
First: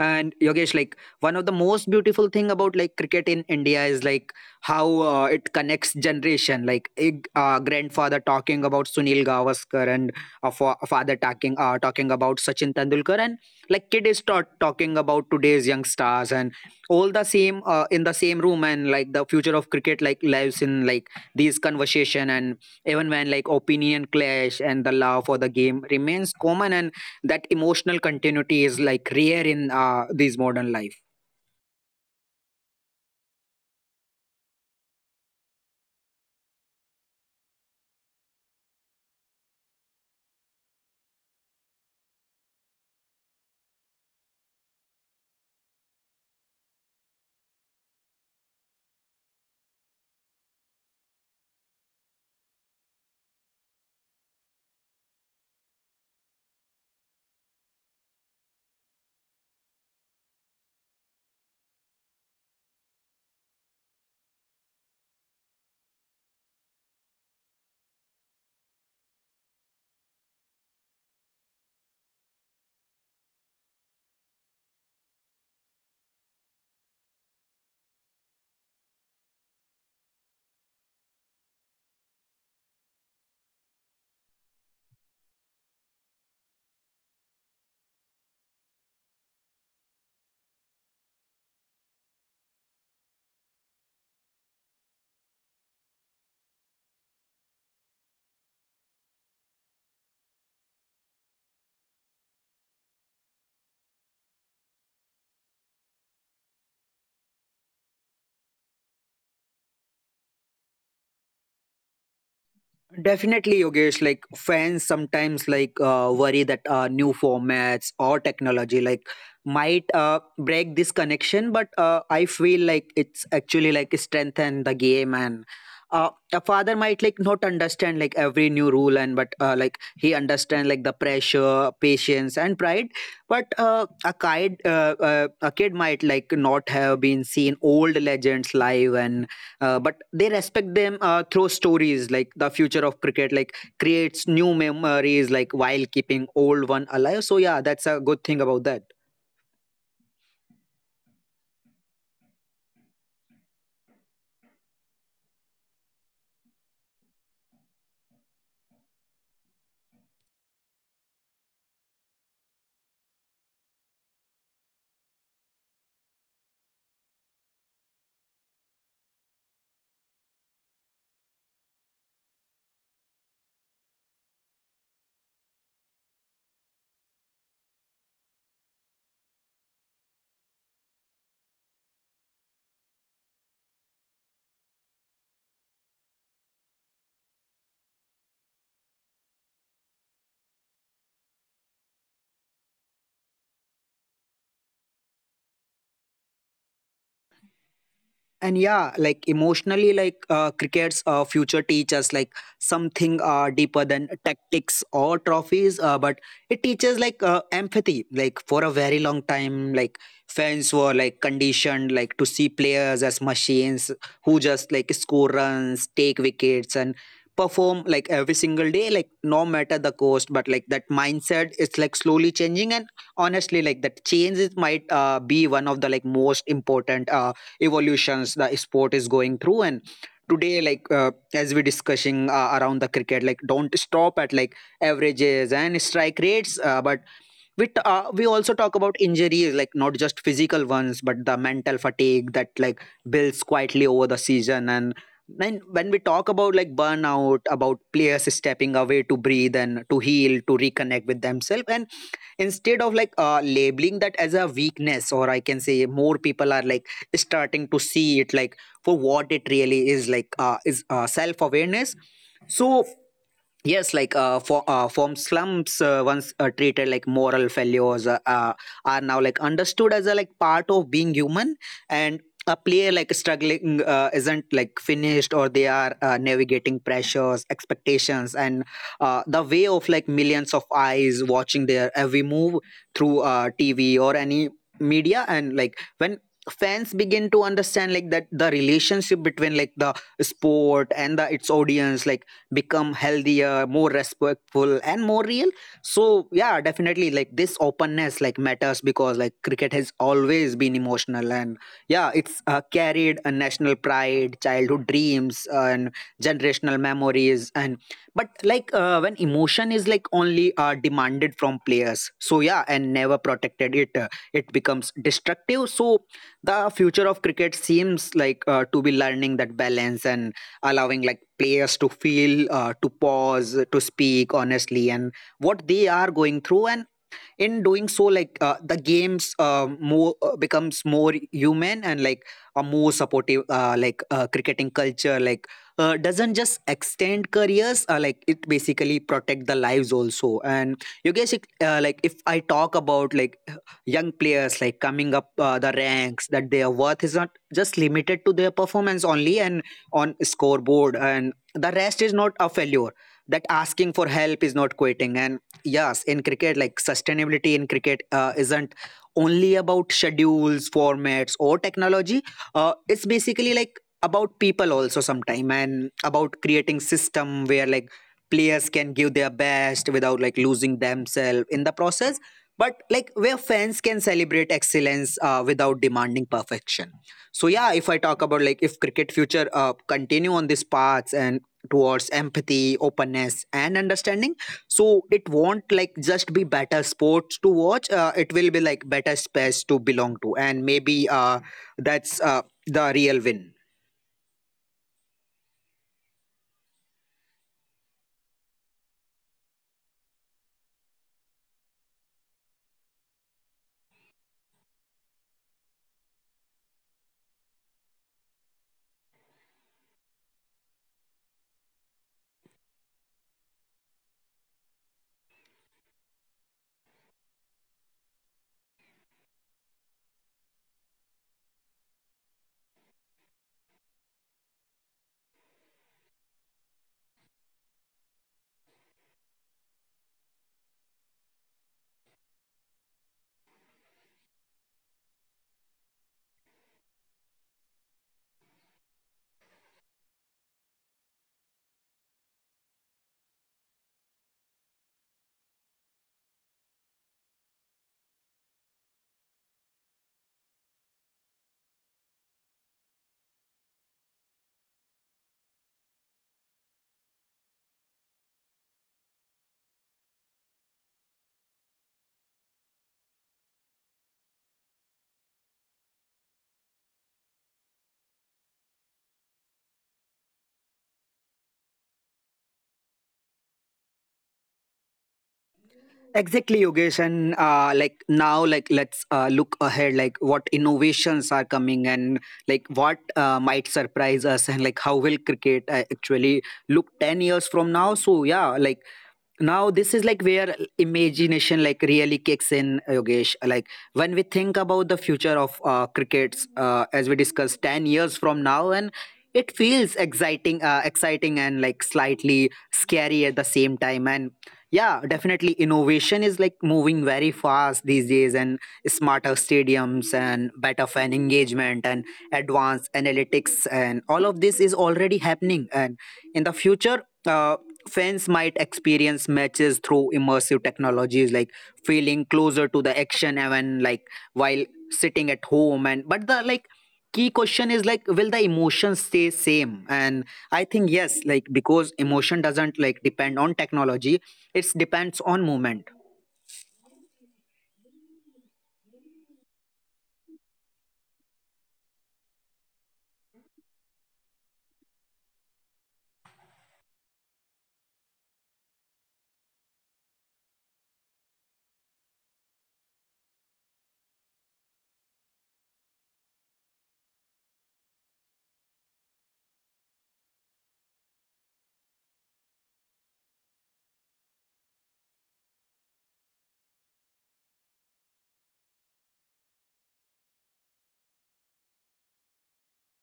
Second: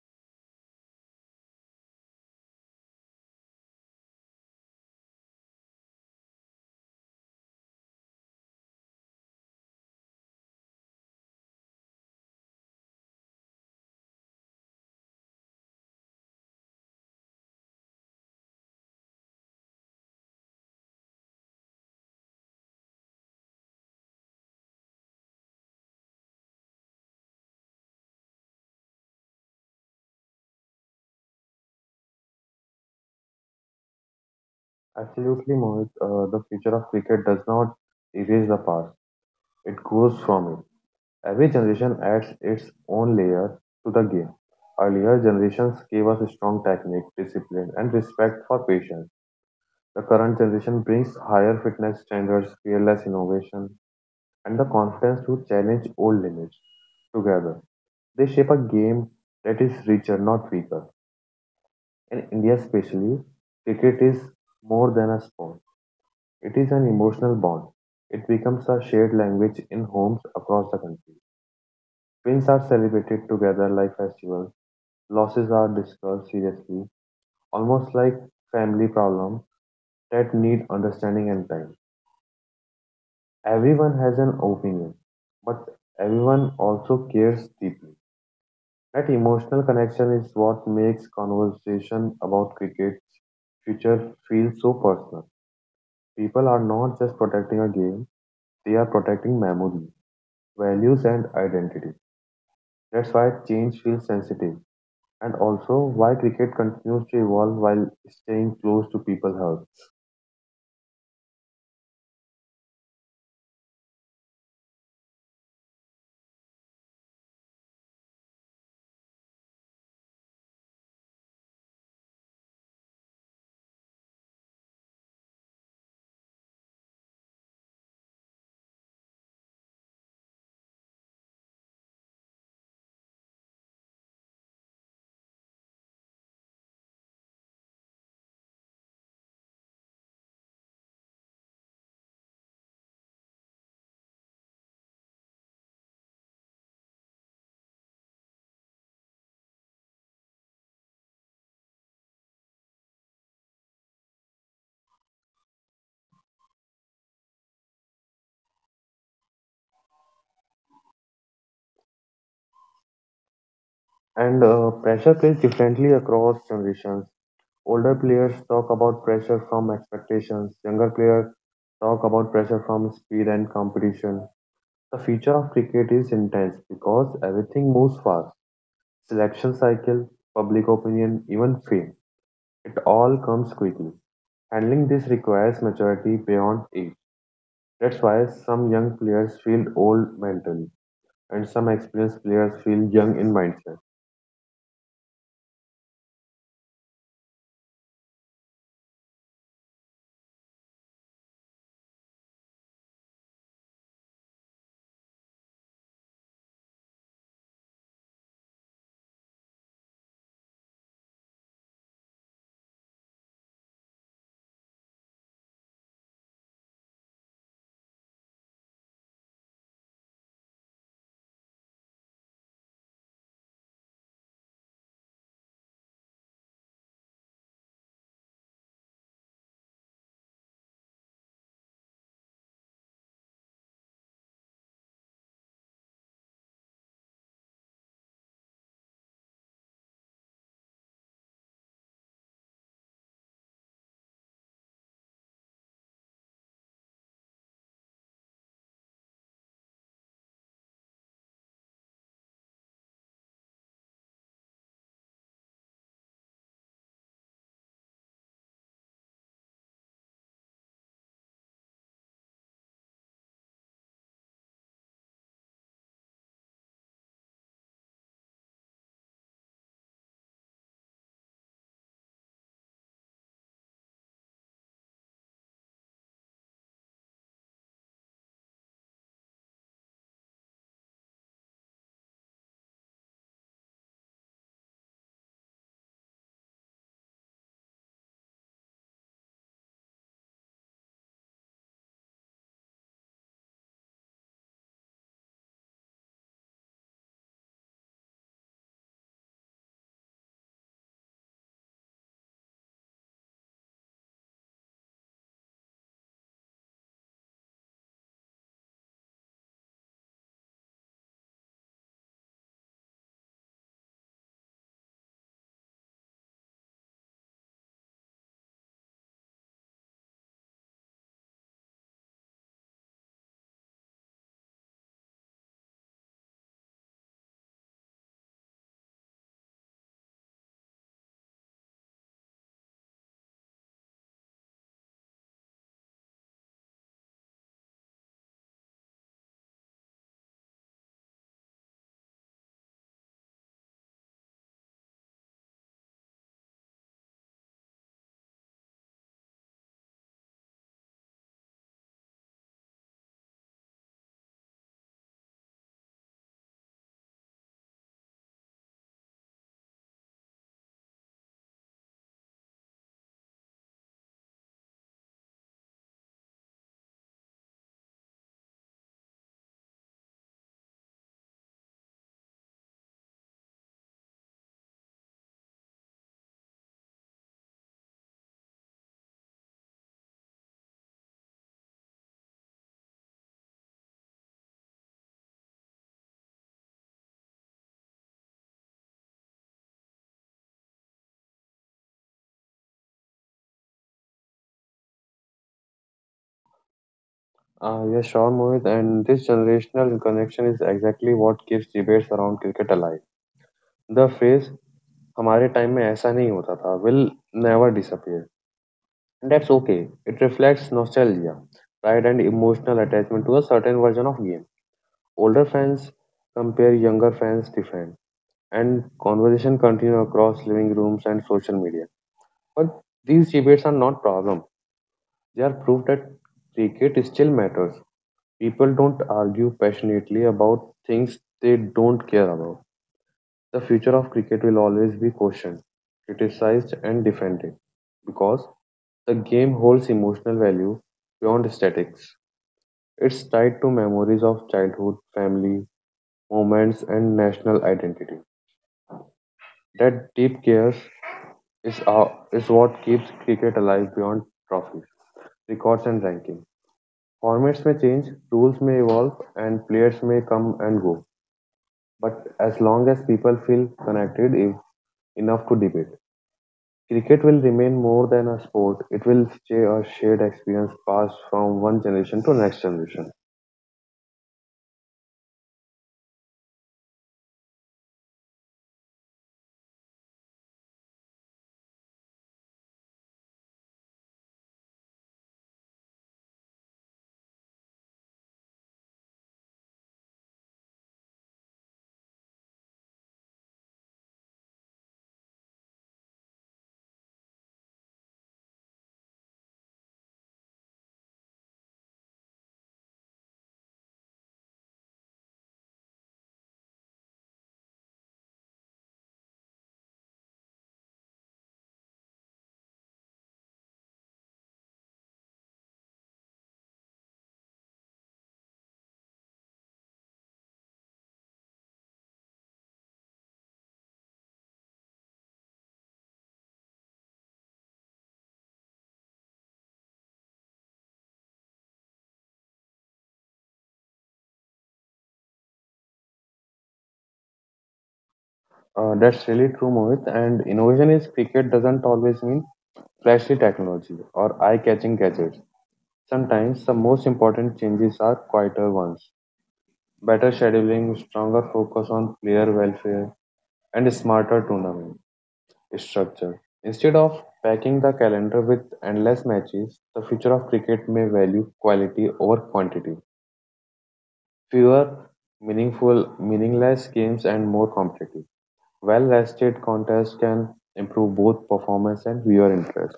And Yogesh, like one of the most beautiful thing about like cricket in India is like how it connects generation. Like a grandfather talking about Sunil Gavaskar, and a a father talking about Sachin Tendulkar, and like kid is talking about today's young stars, and all the same in the same room. And like the future of cricket like lives in like these conversation, and even when like opinion clash, and the love for the game remains common, and that emotional continuity is like rare in these modern life.
Absolutely, Mohit, the future of cricket does not erase the past, it grows from it. Every generation adds its own layer to the game. Earlier generations gave us strong technique, discipline, and respect for patience. The current generation brings higher fitness standards, fearless innovation, and the confidence to challenge old limits together. They shape a game that is richer, not weaker. In India, especially, cricket is more than a sport, it is an emotional bond. It becomes a shared language in homes across the country. Wins are celebrated together like festivals, losses are discussed seriously, almost like family problems that need understanding and time. Everyone has an opinion, but everyone also cares deeply. That emotional connection is what makes conversation about cricket's future feel so personal. People are not just protecting a game, they are protecting memory, values, and identity. That's why change feels sensitive, and also why cricket continues to evolve while staying close to people's hearts.
Definitely, Yogesh. Like fans sometimes like worry that new formats or technology like might break this connection, but I feel like it's actually like strengthen the game and. A father might like not understand like every new rule, and but like he understand like the pressure patience and pride, but a kid might like not have been seen old legends live, and but they respect them through stories. Like the future of cricket like creates new memories like while keeping old one alive, so yeah that's a good thing about that.
And pressure plays differently across generations. Older players talk about pressure from expectations, younger players talk about pressure from speed and competition. The future of cricket is intense because everything moves fast. Selection cycle, public opinion, even fame. It all comes quickly. Handling this requires maturity beyond age. That's why some young players feel old mentally and some experienced players feel young in mindset.
And yeah, like emotionally, like cricket's future teaches like something deeper than tactics or trophies, but it teaches like empathy. Like for a very long time, like fans were like conditioned like to see players as machines who just like score runs, take wickets, and perform like every single day, like no matter the cost. But like that mindset is like slowly changing, and honestly, like that change is might be one of the like most important. Evolutions the sport is going through, and today like as we discussing around the cricket like don't stop at like averages and strike rates, but we also talk about injuries like not just physical ones but the mental fatigue that like builds quietly over the season, and then when we talk about like burnout about players stepping away to breathe and to heal to reconnect with themselves, and instead of like labeling that as a weakness or I can say more people are like starting to see it like for what it really is, like is self awareness. So yes, like for form slums once treated like moral failures, are now like understood as a like part of being human. And a player like struggling isn't like finished, or they are navigating pressures expectations, and the way of like millions of eyes watching their every move through TV or any media. And like when fans begin to understand like that the relationship between like the sport and the its audience like become healthier, more respectful and more real. So yeah definitely like this openness like matters because like cricket has always been emotional, and yeah it's carried a national pride childhood dreams and generational memories. And but like when emotion is like only demanded from players, so yeah and never protected it, it becomes destructive. So the future of cricket seems like to be learning that balance, and allowing like players to feel to pause to speak honestly and what they are going through. And in doing so, like the games more becomes more human, and like a more supportive, cricketing culture like doesn't just extend careers, like it basically protect the lives also. And you guys it, like if I talk about like young players like coming up the ranks, that their worth is not just limited to their performance only and on scoreboard, and the rest is not a failure, that asking for help is not quitting. And yes, in cricket, like sustainability in cricket isn't only about schedules, formats, or technology. It's basically like about people also sometime, and about creating system where like players can give their best without like losing themselves in the process. But like where fans can celebrate excellence without demanding perfection. So yeah, if I talk about like if cricket future continue on this path, and towards empathy, openness, and understanding, so it won't like just be better sports to watch, it will be like better space to belong to, and maybe that's the real win.
Yes, sure, Mohit, and this generational connection is exactly what keeps debates around cricket alive. The phrase हमारे time में ऐसा नहीं होता था will never disappear. And that's okay. It reflects nostalgia, pride, and emotional attachment to a certain version of game. Older fans compare younger fans different, and conversation continue across living rooms and social media. But these debates are not problem. They are proof that cricket still matters. People don't argue passionately about things they don't care about. The future of cricket will always be questioned, criticized, and defended because the game holds emotional value beyond aesthetics; it's tied to memories of childhood, family moments, and national identity. That deep care is, uh, is what keeps cricket alive beyond trophies, records, and ranking. Formats may change, rules may evolve, and players may come and go. But as long as people feel connected if, enough to debate, cricket will remain more than a sport. It will stay a shared experience passed from one generation to next generation.
Exactly, Yogesh. And like now, like let's look ahead, like what innovations are coming, and like what might surprise us, and like how will cricket actually look 10 years from now. So, yeah, now this is where imagination really kicks in, Yogesh. When we think about the future of crickets as we discussed 10 years from now, and it feels exciting, exciting and slightly scary at the same time. And yeah, definitely innovation is moving very fast these days, and smarter stadiums and better fan engagement and advanced analytics, and all of this is already happening. And in the future, fans might experience matches through immersive technologies, feeling closer to the action, even while sitting at home. And but the like key question is, will the emotion stay same? And I think yes, because emotion doesn't depend on technology, it's depends on movement.
That's really true, Mohit. And innovation is cricket doesn't always mean flashy technology or eye-catching gadgets. Sometimes the most important changes are quieter ones. Better scheduling, stronger focus on player welfare, and smarter tournament structure. Instead of packing the calendar with endless matches, the future of cricket may value quality over quantity. Fewer meaningful, meaningless games and more competitive. Well-rested contest can improve both performance and viewer interest.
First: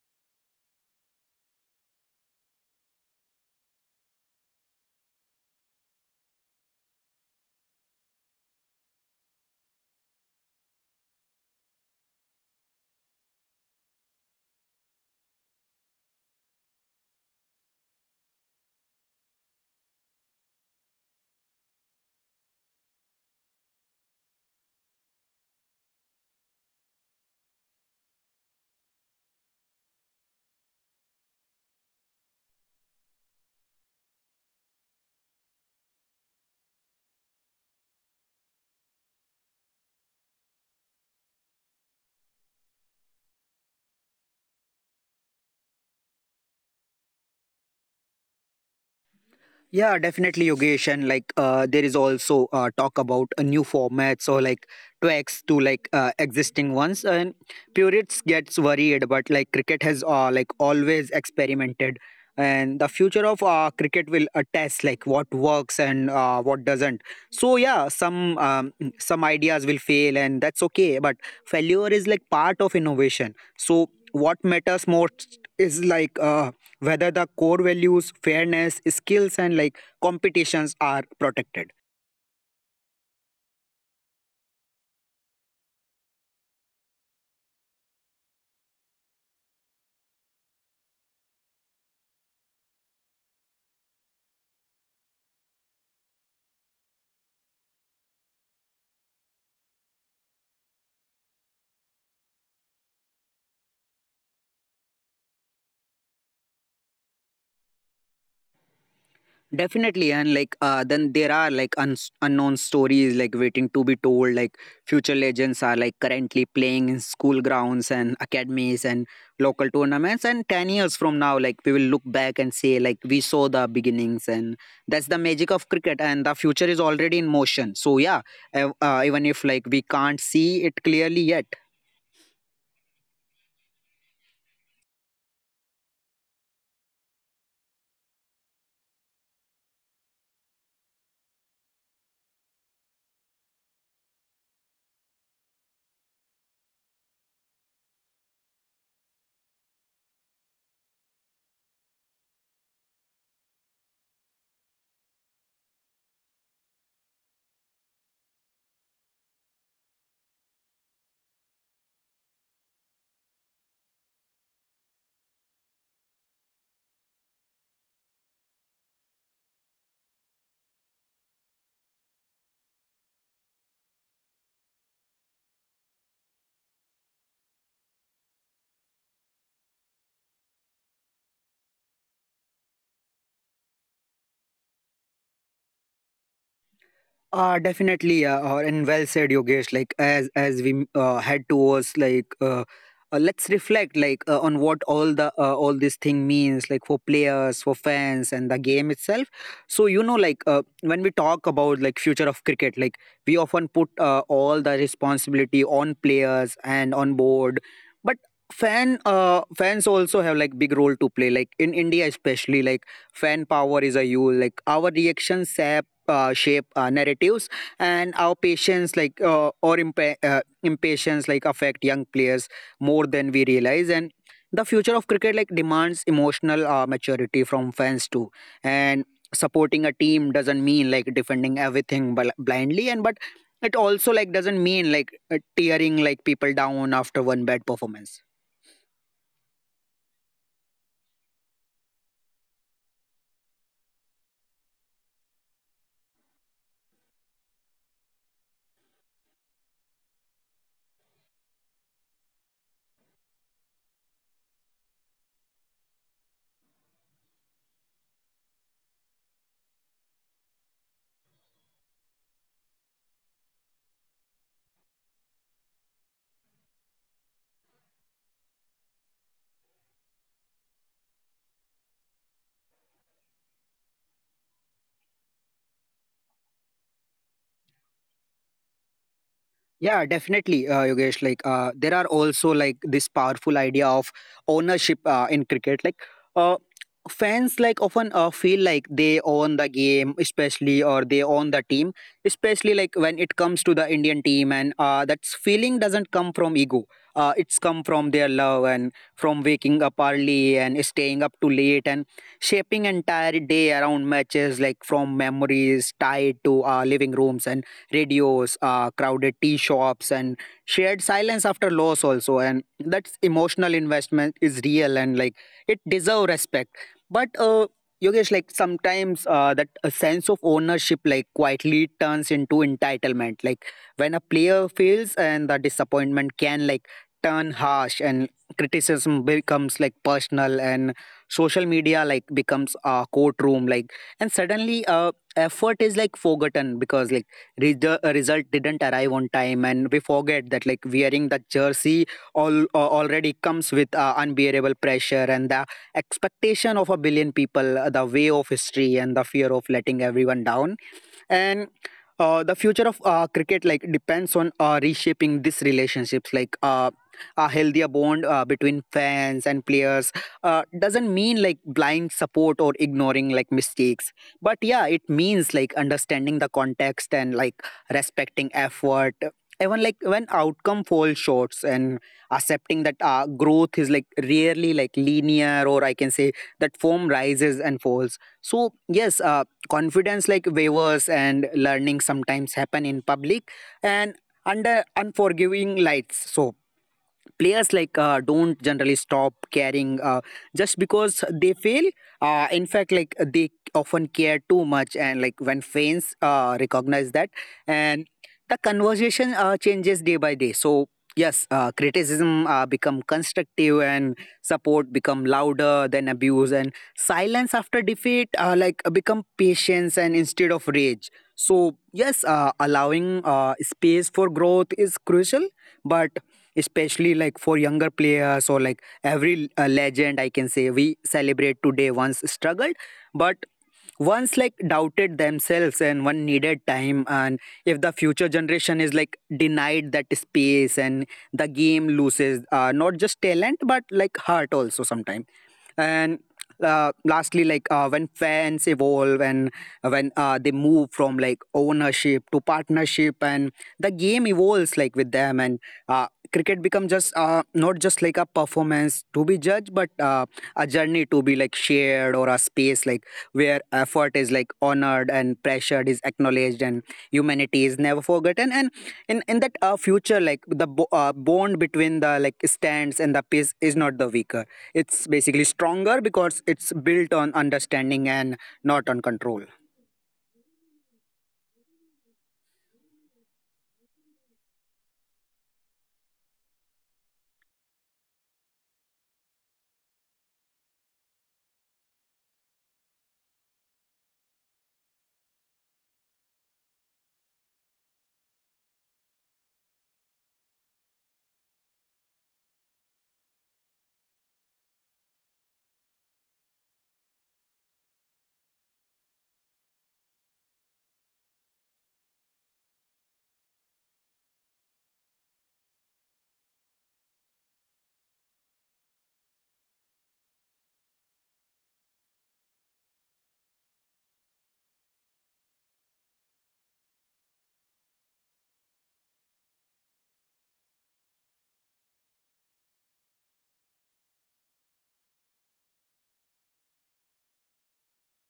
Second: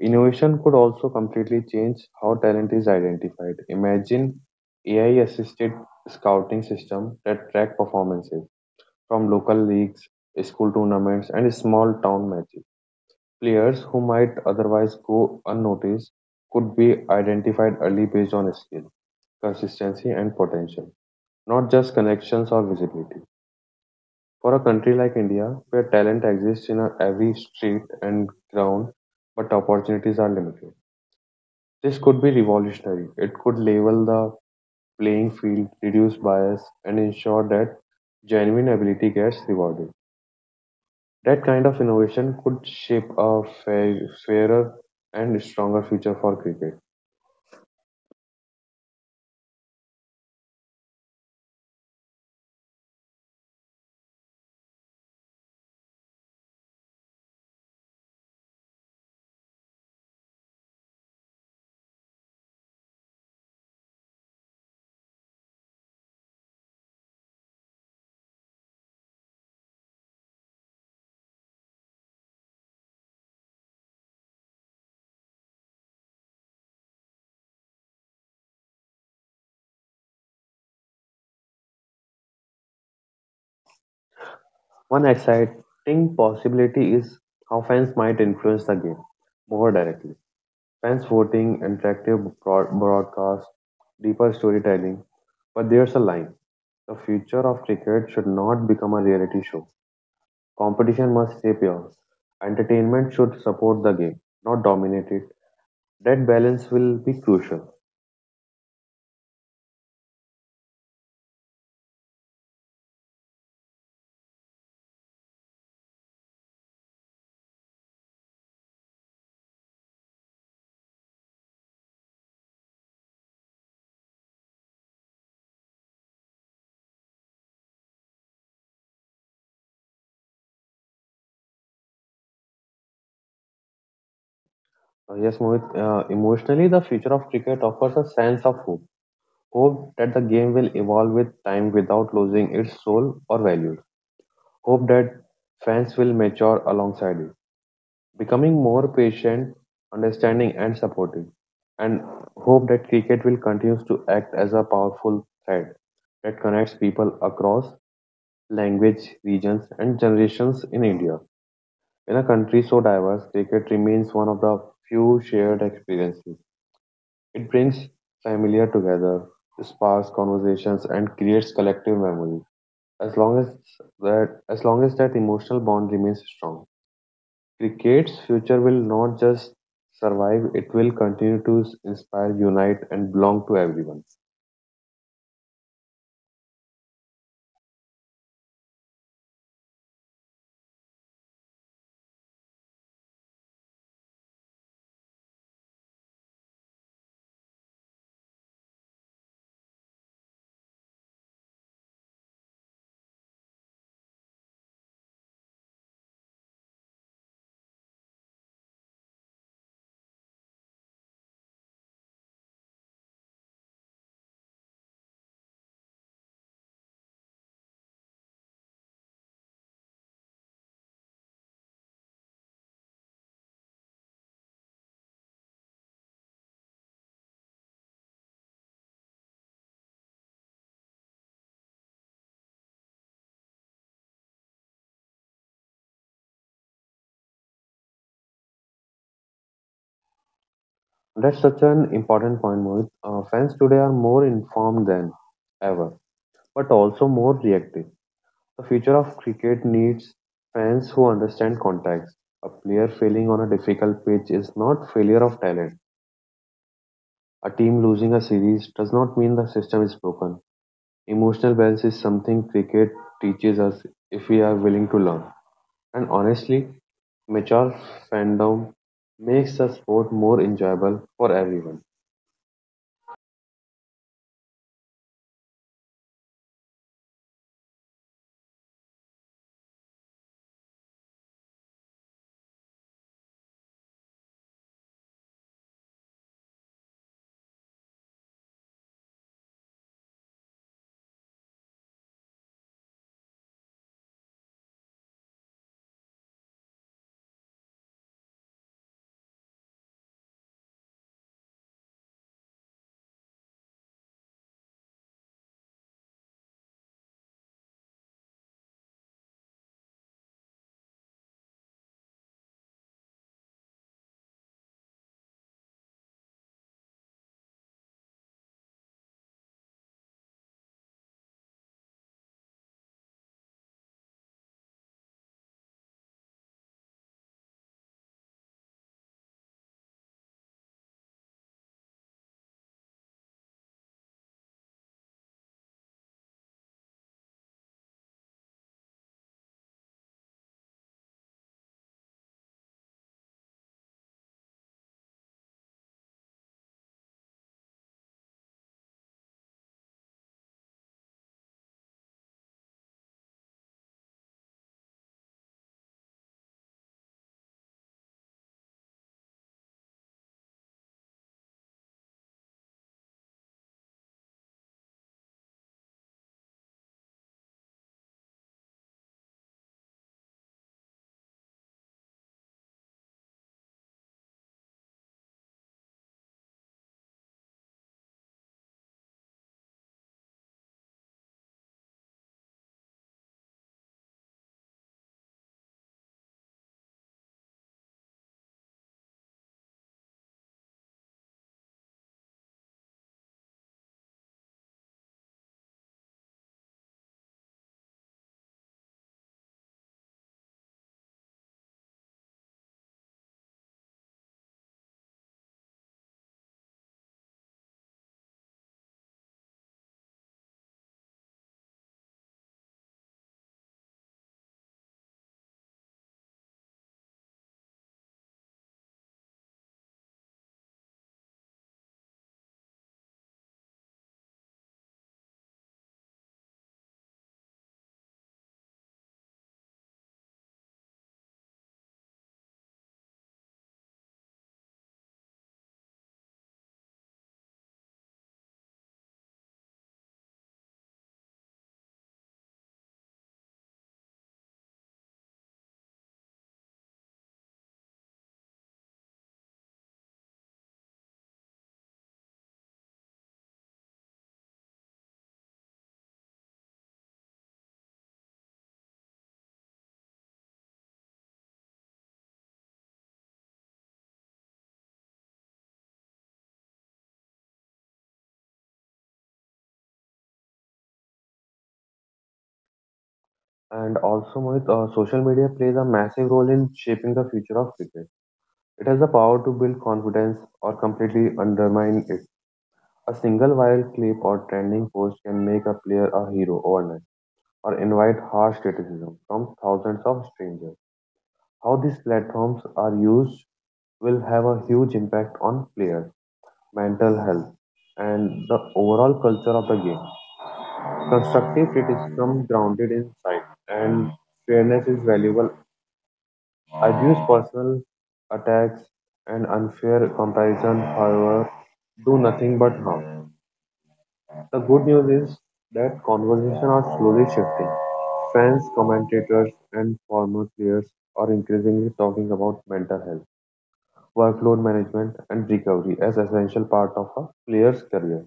Innovation could also completely change how talent is identified. Imagine AI-assisted scouting system that track performances from local leagues, school tournaments, and small town matches. Players who might otherwise go unnoticed could be identified early based on skill, consistency, and potential, not just connections or visibility. For a country like India, where talent exists in every street and ground, but opportunities are limited, this could be revolutionary. It could level the playing field, reduce bias, and ensure that genuine ability gets rewarded. That kind of innovation could shape a fair, fairer and stronger future for cricket.
Yeah, definitely, Yogesh. And there is also talk about new formats or tweaks to existing ones. And purists gets worried, but cricket has always experimented, and the future of cricket will test what works and what doesn't. So yeah, some ideas will fail, and that's okay. But failure is part of innovation. So what matters most is whether the core values, fairness, skills and competitions, are protected.
One exciting possibility is how fans might influence the game more directly. Fans voting, interactive broadcast, deeper storytelling. But there's a line. The future of cricket should not become a reality show. Competition must stay pure. Entertainment should support the game, not dominate it. That balance will be crucial.
Definitely. And then there are like uns unknown stories waiting to be told. Future legends are currently playing in school grounds and academies and local tournaments, and 10 years from now we will look back and say, we saw the beginnings. And that's the magic of cricket, and the future is already in motion. So yeah, even if we can't see it clearly yet.
Yes, Mohit, emotionally, the future of cricket offers a sense of hope. Hope that the game will evolve with time without losing its soul or values. Hope that fans will mature alongside it, becoming more patient, understanding, and supportive, and hope that cricket will continue to act as a powerful thread that connects people across language, regions, and generations in India. In a country so diverse, cricket remains one of the few shared experiences. It brings familiar together, sparks conversations, and creates collective memories. As long as as long as that emotional bond remains strong, cricket's future will not just survive, it will continue to inspire, unite, and belong to everyone.
Definitely, yeah, and well said, Yogesh. Like as we head towards let's reflect on what all the all this thing means for players, for fans, and the game itself. So you know, when we talk about future of cricket, we often put all the responsibility on players and on board, but fans also have big role to play, in India especially. Fan power is a huge, our reactions shape narratives, and our patience or impatience affect young players more than we realize. And the future of cricket demands emotional maturity from fans too. And supporting a team doesn't mean defending everything blindly, and but it also doesn't mean tearing people down after one bad performance.
That's such an important point, Mohit. Fans today are more informed than ever, but also more reactive. The future of cricket needs fans who understand context. A player failing on a difficult pitch is not failure of talent. A team losing a series does not mean the system is broken. Emotional balance is something cricket teaches us if we are willing to learn. And honestly, mature fandom makes the sport more enjoyable for everyone.
Yeah, definitely, Yogesh. There are also this powerful idea of ownership in cricket. Uh, Fans often feel like they own the game, especially, or they own the team, especially when it comes to the Indian team. And that feeling doesn't come from ego. It's come from their love, and from waking up early and staying up too late and shaping entire day around matches, from memories tied to living rooms and radios, crowded tea shops, and shared silence after loss also. And that emotional investment is real, and it deserves respect. But Yogesh, sometimes that a sense of ownership quietly turns into entitlement. When a player fails, and the disappointment can turn harsh, and criticism becomes personal, and social media becomes a courtroom. And suddenly effort is forgotten, because the result didn't arrive on time, and we forget that wearing the jersey all already comes with unbearable pressure, and the expectation of a billion people, the way of history, and the fear of letting everyone down. And the future of cricket depends on reshaping these relationships. A healthier bond between fans and players doesn't mean blind support or ignoring mistakes, but yeah it means understanding the context, and respecting effort even when outcome falls shorts, and accepting that growth is rarely linear. Or I can say that form rises and falls, so yes confidence waivers and learning sometimes happen in public and under unforgiving lights. So players don't generally stop caring just because they fail. In fact they often care too much, and when fans recognize that, and the conversation changes day by day. So yes, criticism become constructive, and support become louder than abuse, and silence after defeat become patience, and instead of rage. So yes, allowing space for growth is crucial, but especially for younger players. Or every legend I can say we celebrate today once struggled, but once doubted themselves and one needed time. And if the future generation is denied that space, and the game loses not just talent but heart also sometimes. And lastly, when fans evolve, and when they move from ownership to partnership, and the game evolves with them. And uh, cricket becomes just not just a performance to be judged, but a journey to be shared, or a space where effort is honored, and pressure is acknowledged, and humanity is never forgotten. And in that future, the bond between the stands and the pitch is not the weaker, it's basically stronger, because it's built on understanding, and not on control.
And also, Mohit, social media plays a massive role in shaping the future of cricket. It has the power to build confidence or completely undermine it. A single viral clip or trending post can make a player a hero overnight or invite harsh criticism from thousands of strangers. How these platforms are used will have a huge impact on players mental health, and the overall culture of the game. Constructive criticism grounded in insight and fairness is valuable. Abuse, personal attacks, and unfair comparison, however, do nothing but harm. The good news is that conversations are slowly shifting. Fans, commentators, and former players are increasingly talking about mental health, workload management, and recovery as essential part of a player's career.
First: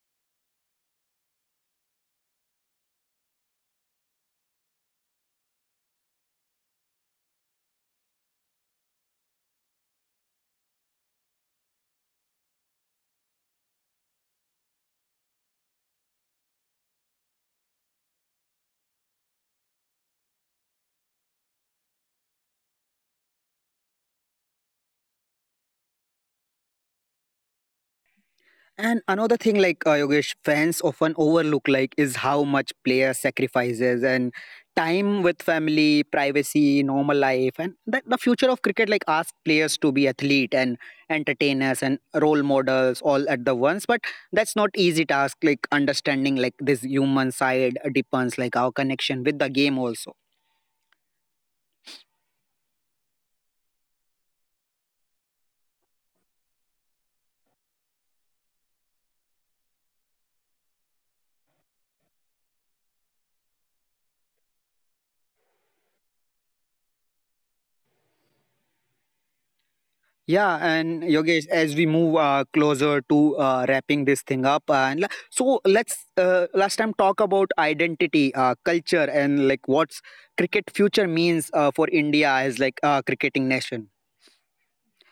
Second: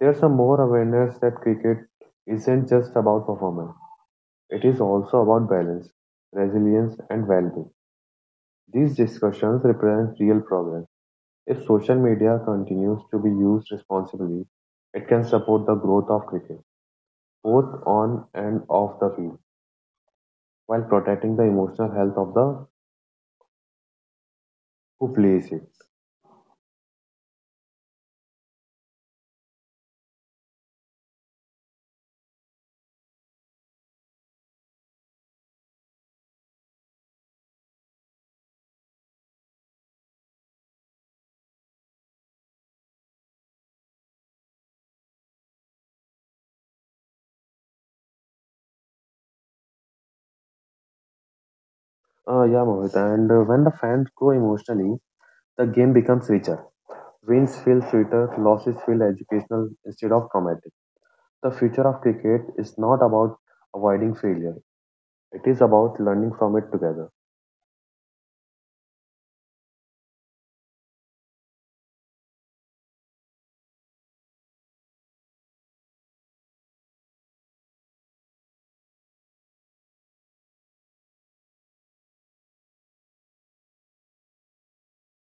There's a more awareness that cricket isn't just about performance, it is also about balance, resilience, and well being. These discussions represent real progress. If social media continues to be used responsibly, it can support the growth of cricket, both on and off the field, while protecting the emotional health of the who plays it.
And another thing, Yogesh, fans often overlook, is how much player sacrifices, and time with family, privacy, normal life. And that the future of cricket, asks players to be athlete and entertainers and role models all at the once. But that's not easy task. Understanding this human side depends, our connection with the game also.
Yeah, Mohit, and when the fans grow emotionally, the game becomes richer. Wins feel sweeter, losses feel educational instead of traumatic. The future of cricket is not about avoiding failure. It is about learning from it together.
Yeah, and Yogesh, as we move closer to wrapping this thing up, and la- so let's last time talk about identity, culture, and what's cricket future means for India as a cricketing nation.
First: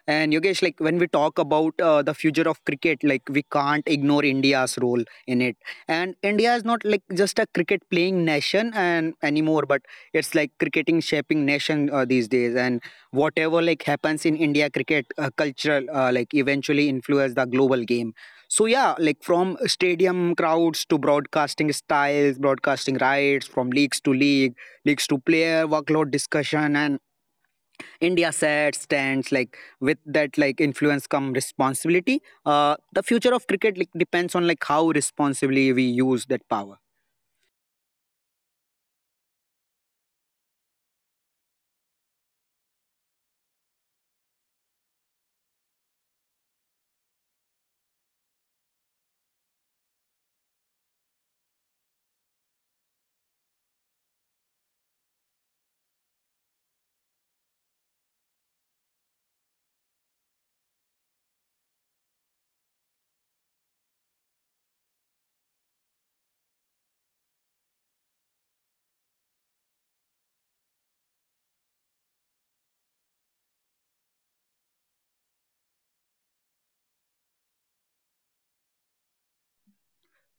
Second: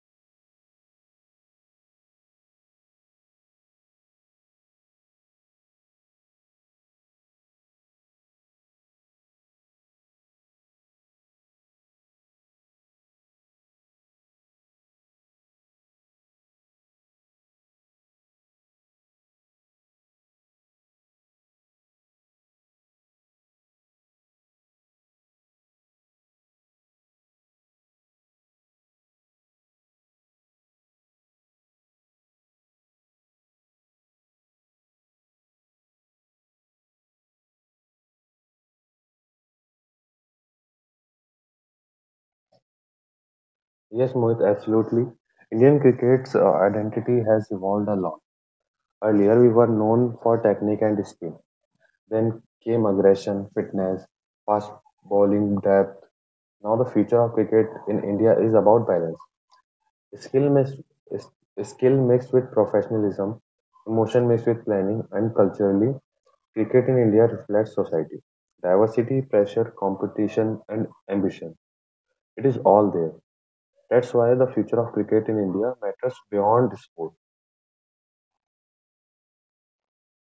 And Yogesh, when we talk about the future of cricket, we can't ignore India's role in it. And India is not just a cricket playing nation and anymore, but it's cricketing shaping nation these days. And whatever happens in India cricket cultural, eventually influence the global game. So yeah, from stadium crowds to broadcasting styles, broadcasting rights, from leagues to league, leagues to player workload discussion, and India set stands with that influence come responsibility. The future of cricket depends on how responsibly we use that power.
Yes, Mohit, absolutely. Indian cricket's identity has evolved a lot. Earlier, we were known for technique and spin. Then came aggression, fitness, fast bowling depth. Now, the future of cricket in India is about balance. Skill mixed, is- Skill mixed with professionalism, emotion mixed with planning, and culturally cricket in India reflects society. Diversity, pressure, competition, and ambition. It is all there. That's why the future of cricket in India matters beyond sport.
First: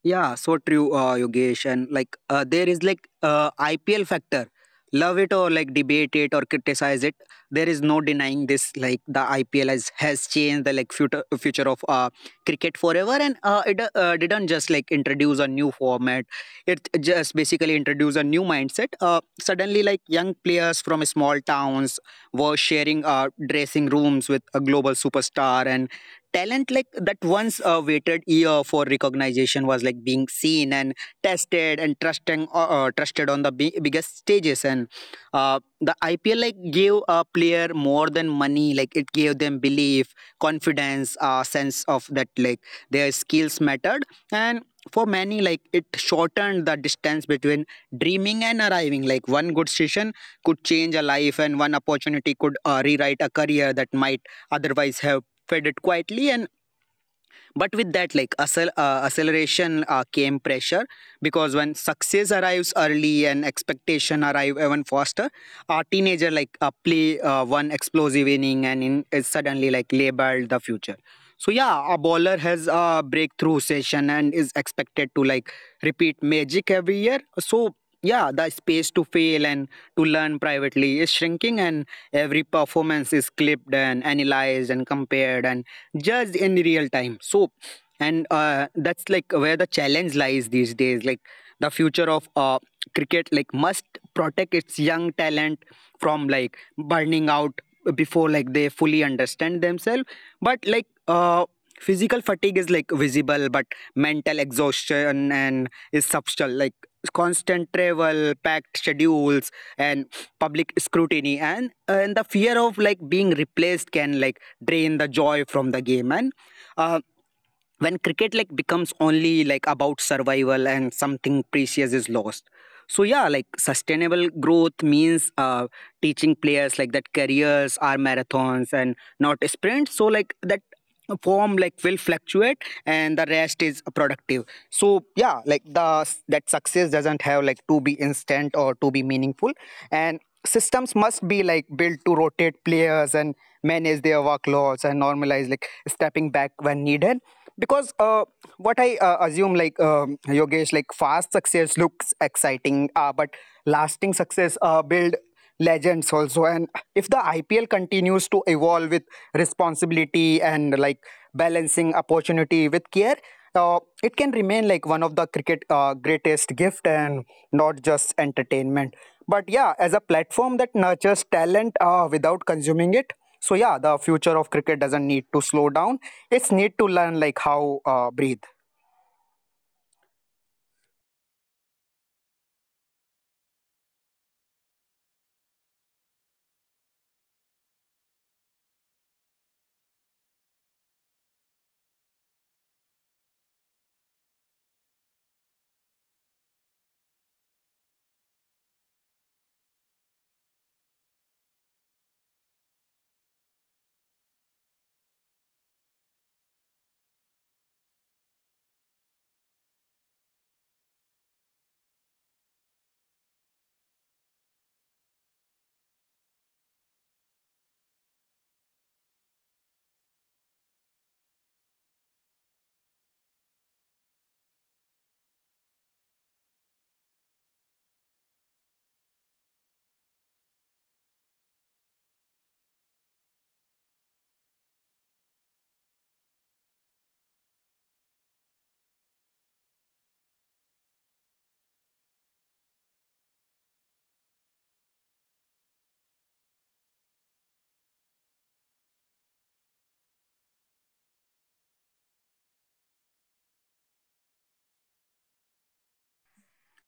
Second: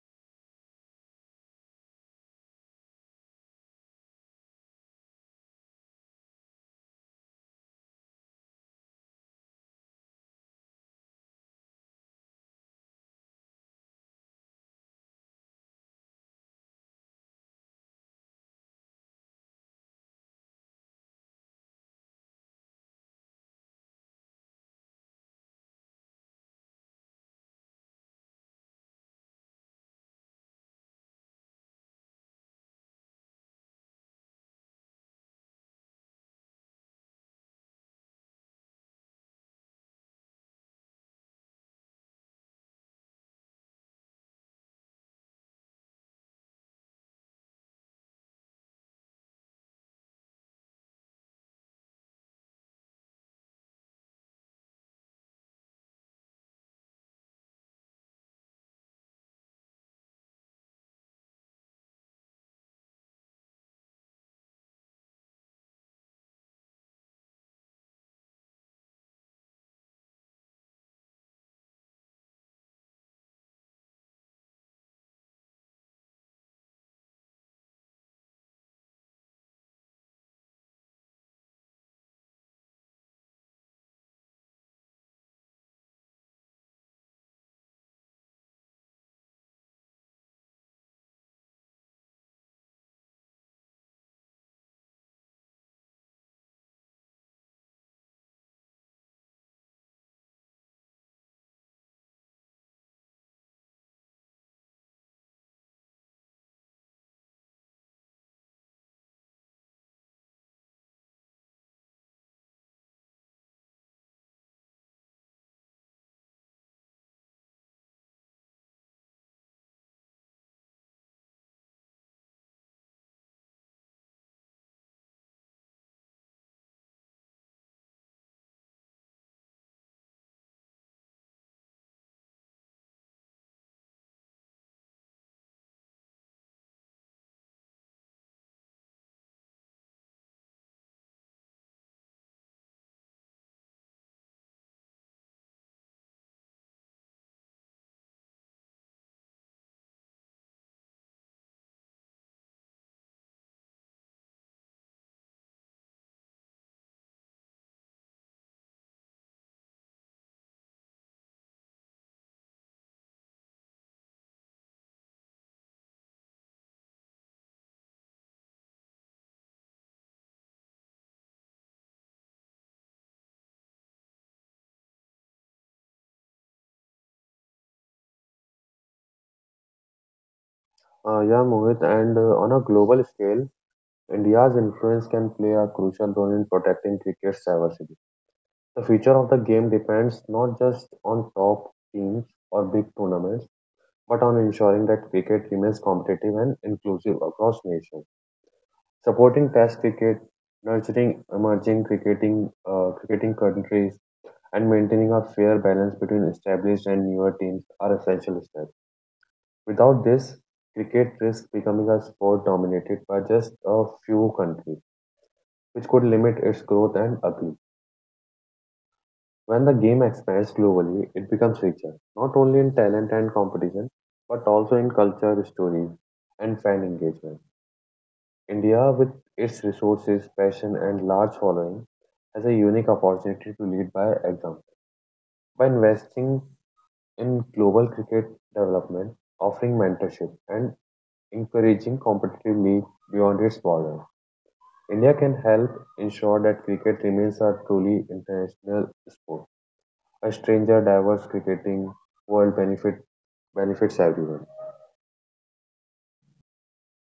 Yeah, so true, Yogesh. And there is IPL factor. Love it, or debate it, or criticize it. There is no denying this. The IPL has changed the future of cricket forever. And it didn't just introduce a new format, it just basically introduced a new mindset. Suddenly, young players from small towns were sharing dressing rooms with a global superstar. And talent that once waited year for recognition was being seen and tested and trusting trusted on the biggest stages. And the IPL gave a player more than money, it gave them belief, confidence, sense of that their skills mattered. And for many it shortened the distance between dreaming and arriving. One good session could change a life, and one opportunity could rewrite a career that might otherwise have fed it quietly. And but with that acceleration came pressure, because when success arrives early, and expectation arrive even faster, a teenager play one explosive inning and is suddenly labeled the future. So yeah, a bowler has a breakthrough session and is expected to repeat magic every year. So yeah, the space to fail and to learn privately is shrinking, and every performance is clipped and analyzed and compared, and just in real time. So and That's where the challenge lies these days. The future of cricket must protect its young talent from burning out before they fully understand themselves. But like Physical fatigue is visible, but mental exhaustion and is substantial. Constant travel, packed schedules, and public scrutiny, and the fear of being replaced can drain the joy from the game. And uh, when cricket becomes only about survival, and something precious is lost. So yeah, sustainable growth means teaching players that careers are marathons and not sprint. So That form like will fluctuate and the rest is productive. So yeah, like the that success doesn't have like to be instant or to be meaningful. And systems must be like built to rotate players and manage their workloads and normalize like stepping back when needed. Because what I assume like, Yogesh, like fast success looks exciting, but lasting success build legends also. And if the IPL continues to evolve with responsibility and like balancing opportunity with care, it can remain like one of the cricket greatest gift and not just entertainment, but yeah, as a platform that nurtures talent without consuming it. So yeah, the future of cricket doesn't need to slow down, it's need to learn like how breathe.
Yeah, Mohit, and on a global scale, India's influence can play a crucial role in protecting cricket's diversity. The future of the game depends not just on top teams or big tournaments, but on ensuring that cricket remains competitive and inclusive across nations. Supporting Test cricket, nurturing emerging cricketing countries, and maintaining a fair balance between established and newer teams are essential steps. Without this, cricket risks becoming a sport dominated by just a few countries, which could limit its growth and appeal. When the game expands globally, it becomes richer, not only in talent and competition, but also in culture, stories, and fan engagement. India, with its resources, passion, and large following, has a unique opportunity to lead by example. By investing in global cricket development, offering mentorship, and encouraging competitive league beyond its borders, India can help ensure that cricket remains a truly international sport. A stranger diverse cricketing world benefits everyone.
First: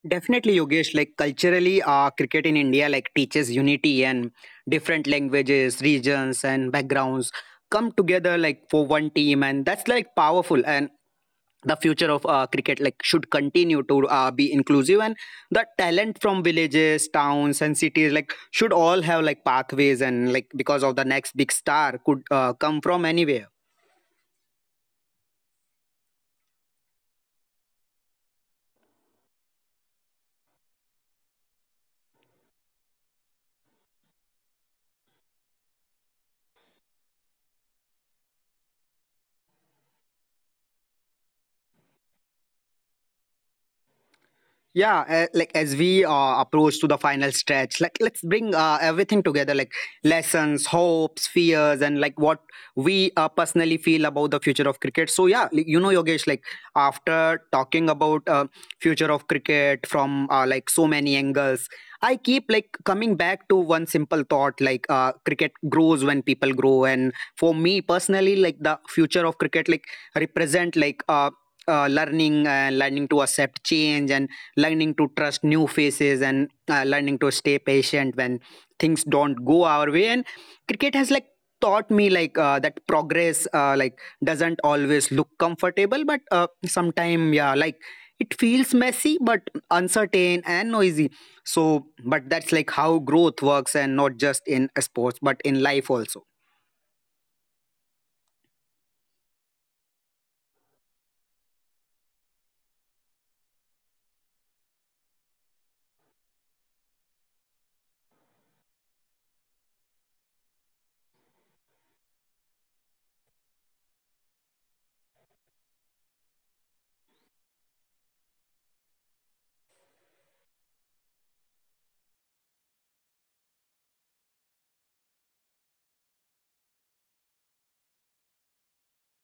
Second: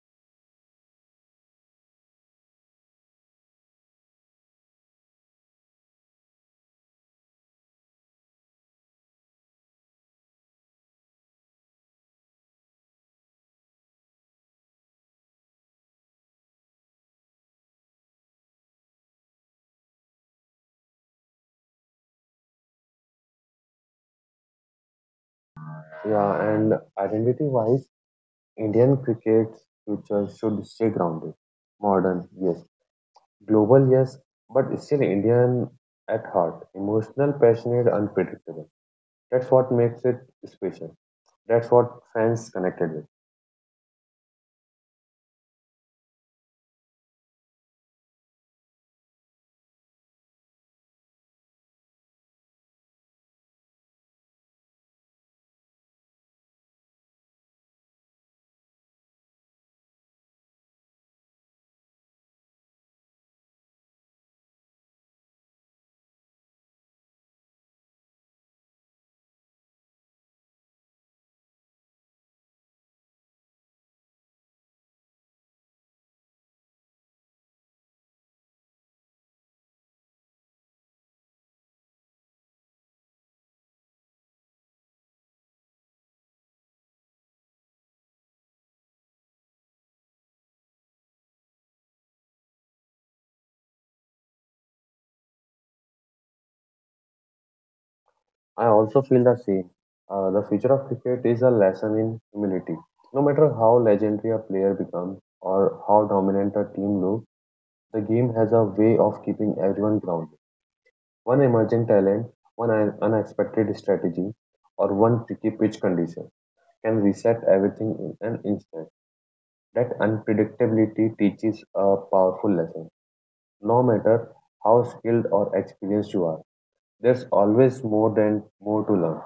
Definitely, Yogesh. Like culturally, cricket in India like teaches unity, and different languages, regions, and backgrounds come together like for one team, and that's like powerful. And the future of cricket like should continue to be inclusive, and the talent from villages, towns, and cities like should all have like pathways, and like because of the next big star could come from anywhere.
Yeah, and identity-wise, Indian cricket's future should stay grounded, modern, yes. Global, yes, but still Indian at heart. Emotional, passionate, unpredictable. That's what makes it special. That's what fans connected with.
Yeah, like as we approach to the final stretch, like let's bring everything together, like lessons, hopes, fears, and like what we personally feel about the future of cricket. So yeah, like, you know, Yogesh, like after talking about future of cricket from like so many angles, I keep like coming back to one simple thought, like cricket grows when people grow. And for me personally, like the future of cricket like represent like learning, and learning to accept change, and learning to trust new faces, and learning to stay patient when things don't go our way. And cricket has like taught me like that progress like doesn't always look comfortable, but sometime yeah, like it feels messy but uncertain and noisy. So but that's like how growth works, and not just in sports but in life also.
I also feel the same. The future of cricket is a lesson in humility. No matter how legendary a player becomes or how dominant a team looks, the game has a way of keeping everyone grounded. One emerging talent, one unexpected strategy, or one tricky pitch condition can reset everything in an instant. That unpredictability teaches a powerful lesson. No matter how skilled or experienced you are, there's always more to learn.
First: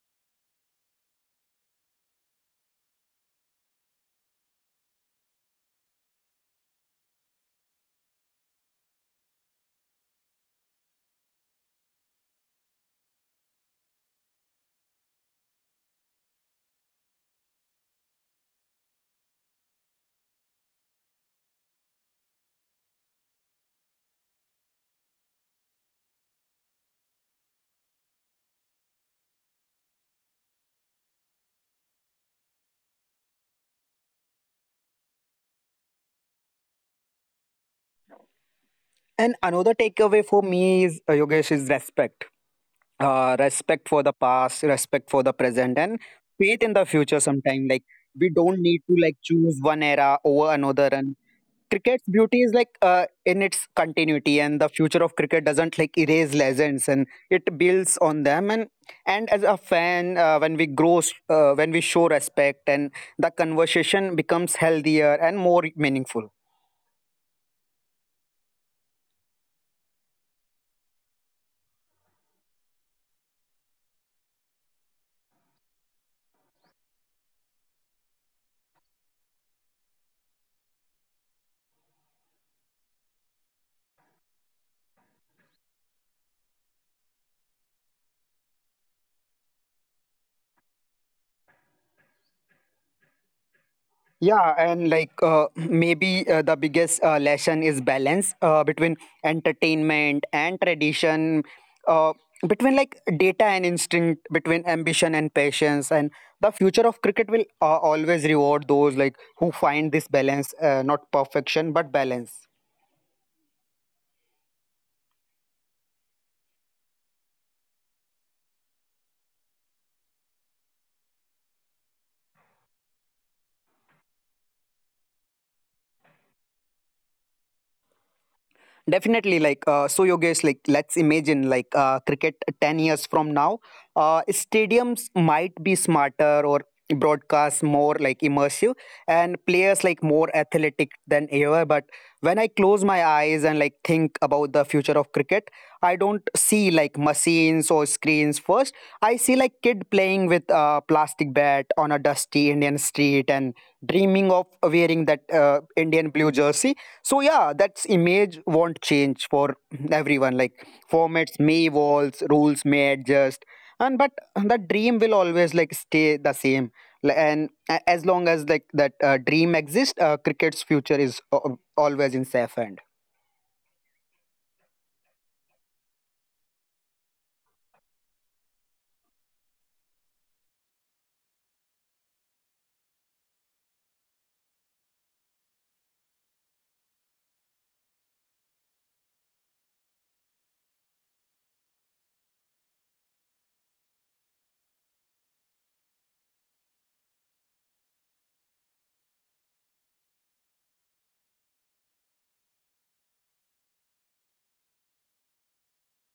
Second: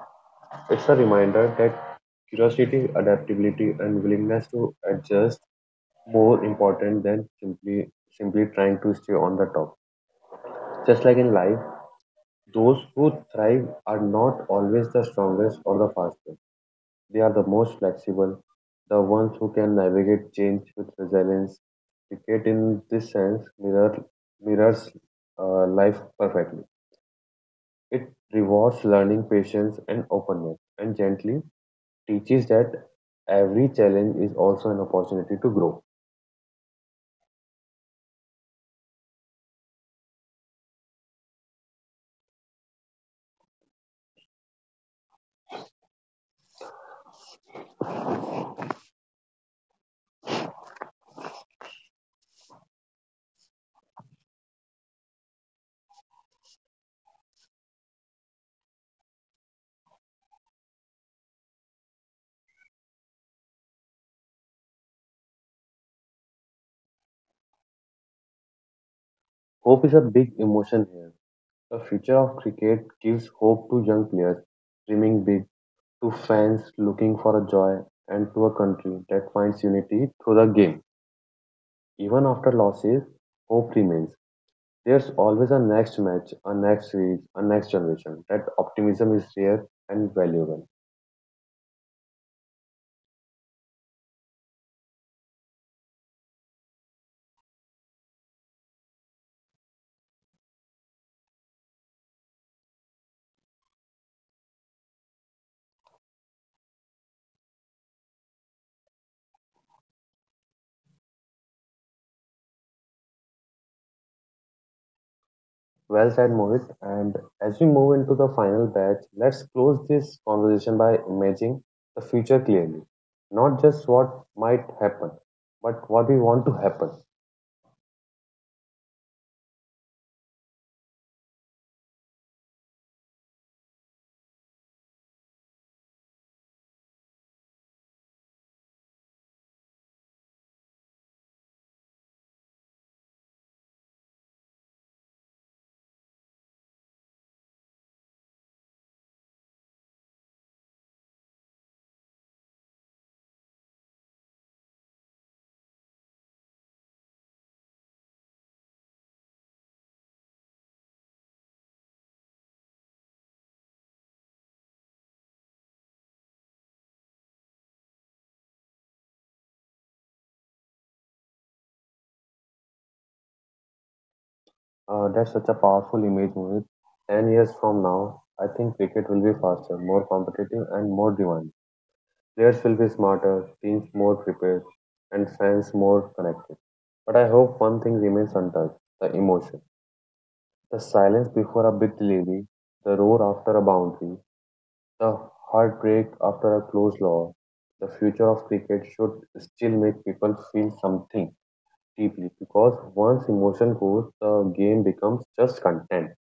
It's a reminder that curiosity, adaptability, and willingness to adjust more important than simply trying to stay on the top. Just like in life, those who thrive are not always the strongest or the fastest. They are the most flexible, the ones who can navigate change with resilience. Cricket, in this sense, mirrors life perfectly. It rewards learning, patience, and openness, and gently teaches that every challenge is also an opportunity to grow.
And another takeaway for me is, Yogesh, is respect. Respect for the past, respect for the present, and faith in the future. Sometime like we don't need to like choose one era over another. And cricket's beauty is like in its continuity, and the future of cricket doesn't like erase legends, and it builds on them. And as a fan, when we grow, when we show respect, and the conversation becomes healthier and more meaningful.
Hope is a big emotion here. The future of cricket gives hope to young players dreaming big, to fans looking for a joy, and to a country that finds unity through the game. Even after losses, hope remains. There's always a next match, a next series, a next generation. That optimism is rare and valuable.
Yeah, and like [clears throat] maybe the biggest lesson is balance, between entertainment and tradition, uh, between like data and instinct, between ambition and patience. And the future of cricket will always reward those like who find this balance, not perfection but balance.
Well said, Mohit. And as we move into the final batch, let's close this conversation by imagining the future clearly. Not just what might happen, but what we want to happen.
Definitely, like so, Yogesh, like let's imagine like cricket 10 years from now. Stadiums might be smarter, or broadcast more like immersive, and players like more athletic than ever. But when I close my eyes and like think about the future of cricket, I don't see like machines or screens first. I see like kid playing with a plastic bat on a dusty Indian street and dreaming of wearing that Indian blue jersey. So yeah, that's image won't change for everyone. Like formats may evolve, rules may adjust, and but the dream will always like stay the same. As long as like that dream exists, cricket's future is always in safe hand.
That's such a powerful image, Mohit. 10 years from now, I think cricket will be faster, more competitive, and more demanding. Players will be smarter, teams more prepared, and fans more connected. But I hope one thing remains untouched the emotion. The silence before a big delivery, the roar after a boundary, the heartbreak after a close loss. The future of cricket should still make people feel something deeply because once emotion goes, the game becomes just content.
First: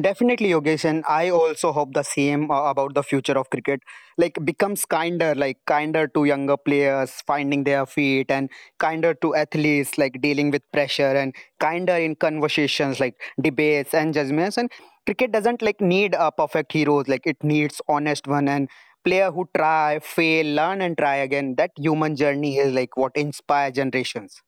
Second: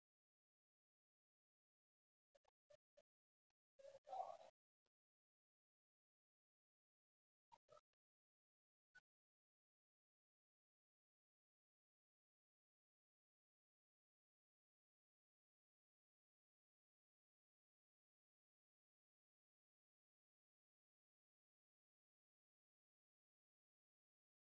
Definitely, Yogesh, and I also hope the same about the future of cricket. Like becomes kinder, like kinder to younger players finding their feet, and kinder to athletes, like dealing with pressure, and kinder in conversations, like debates and judgments. And cricket doesn't like need a perfect heroes, like it needs honest one, and player who try, fail, learn, and try again. That human journey is like what inspire generations.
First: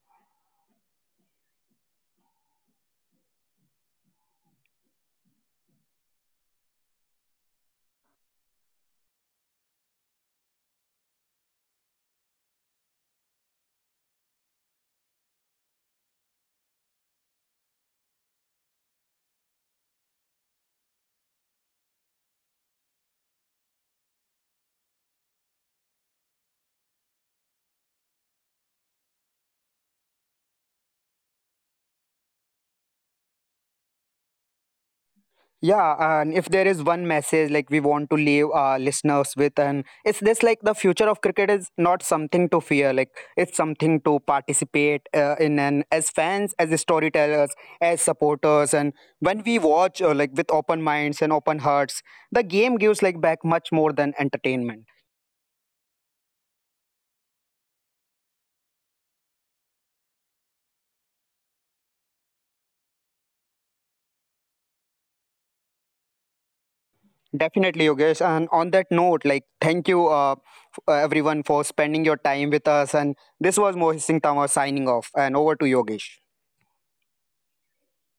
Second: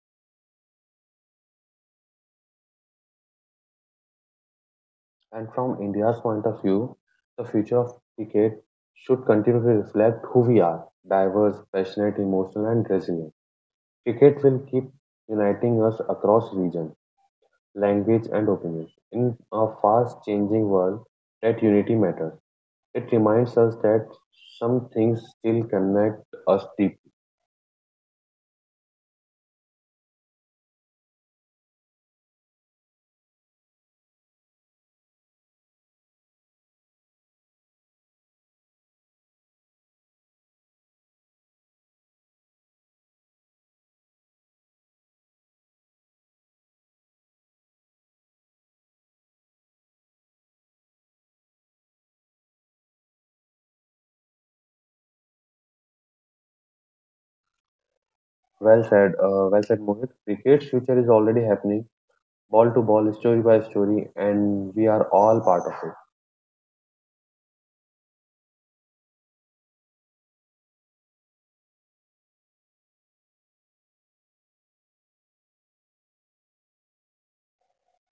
And from India's point of view, the future of cricket should continue to reflect who we are diverse, passionate, emotional, and resilient. Cricket will keep uniting us across region, language, and opinions. In a fast changing world, that unity matters. It reminds us that some things still connect us deeply.
Yeah, and if there is one message like we want to leave our listeners with, and it's this, like the future of cricket is not something to fear, like it's something to participate in, and as fans, as storytellers, as supporters, and when we watch like with open minds and open hearts, the game gives like back much more than entertainment.
Well said, Mohit. Cricket's future is already happening, ball to ball, story by story, and we are all part of it.
Definitely, Yogesh. And on that note, like thank you, everyone, for spending your time with us. And this was Mohit Singh Tama signing off, and over to Yogesh.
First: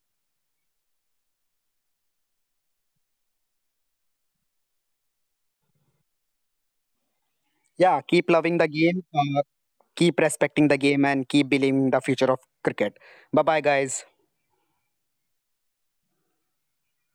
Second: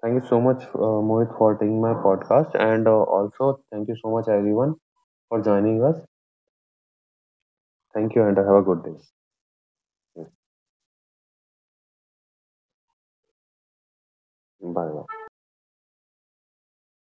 Thank you so much, Mohit, for taking my podcast. And also, thank you so much, everyone, for joining us.
Yeah,
Thank you,
keep
and have
loving
a
the
good day.
game, keep respecting the game, and keep believing in the future of cricket. Bye bye, guys.
Bye bye.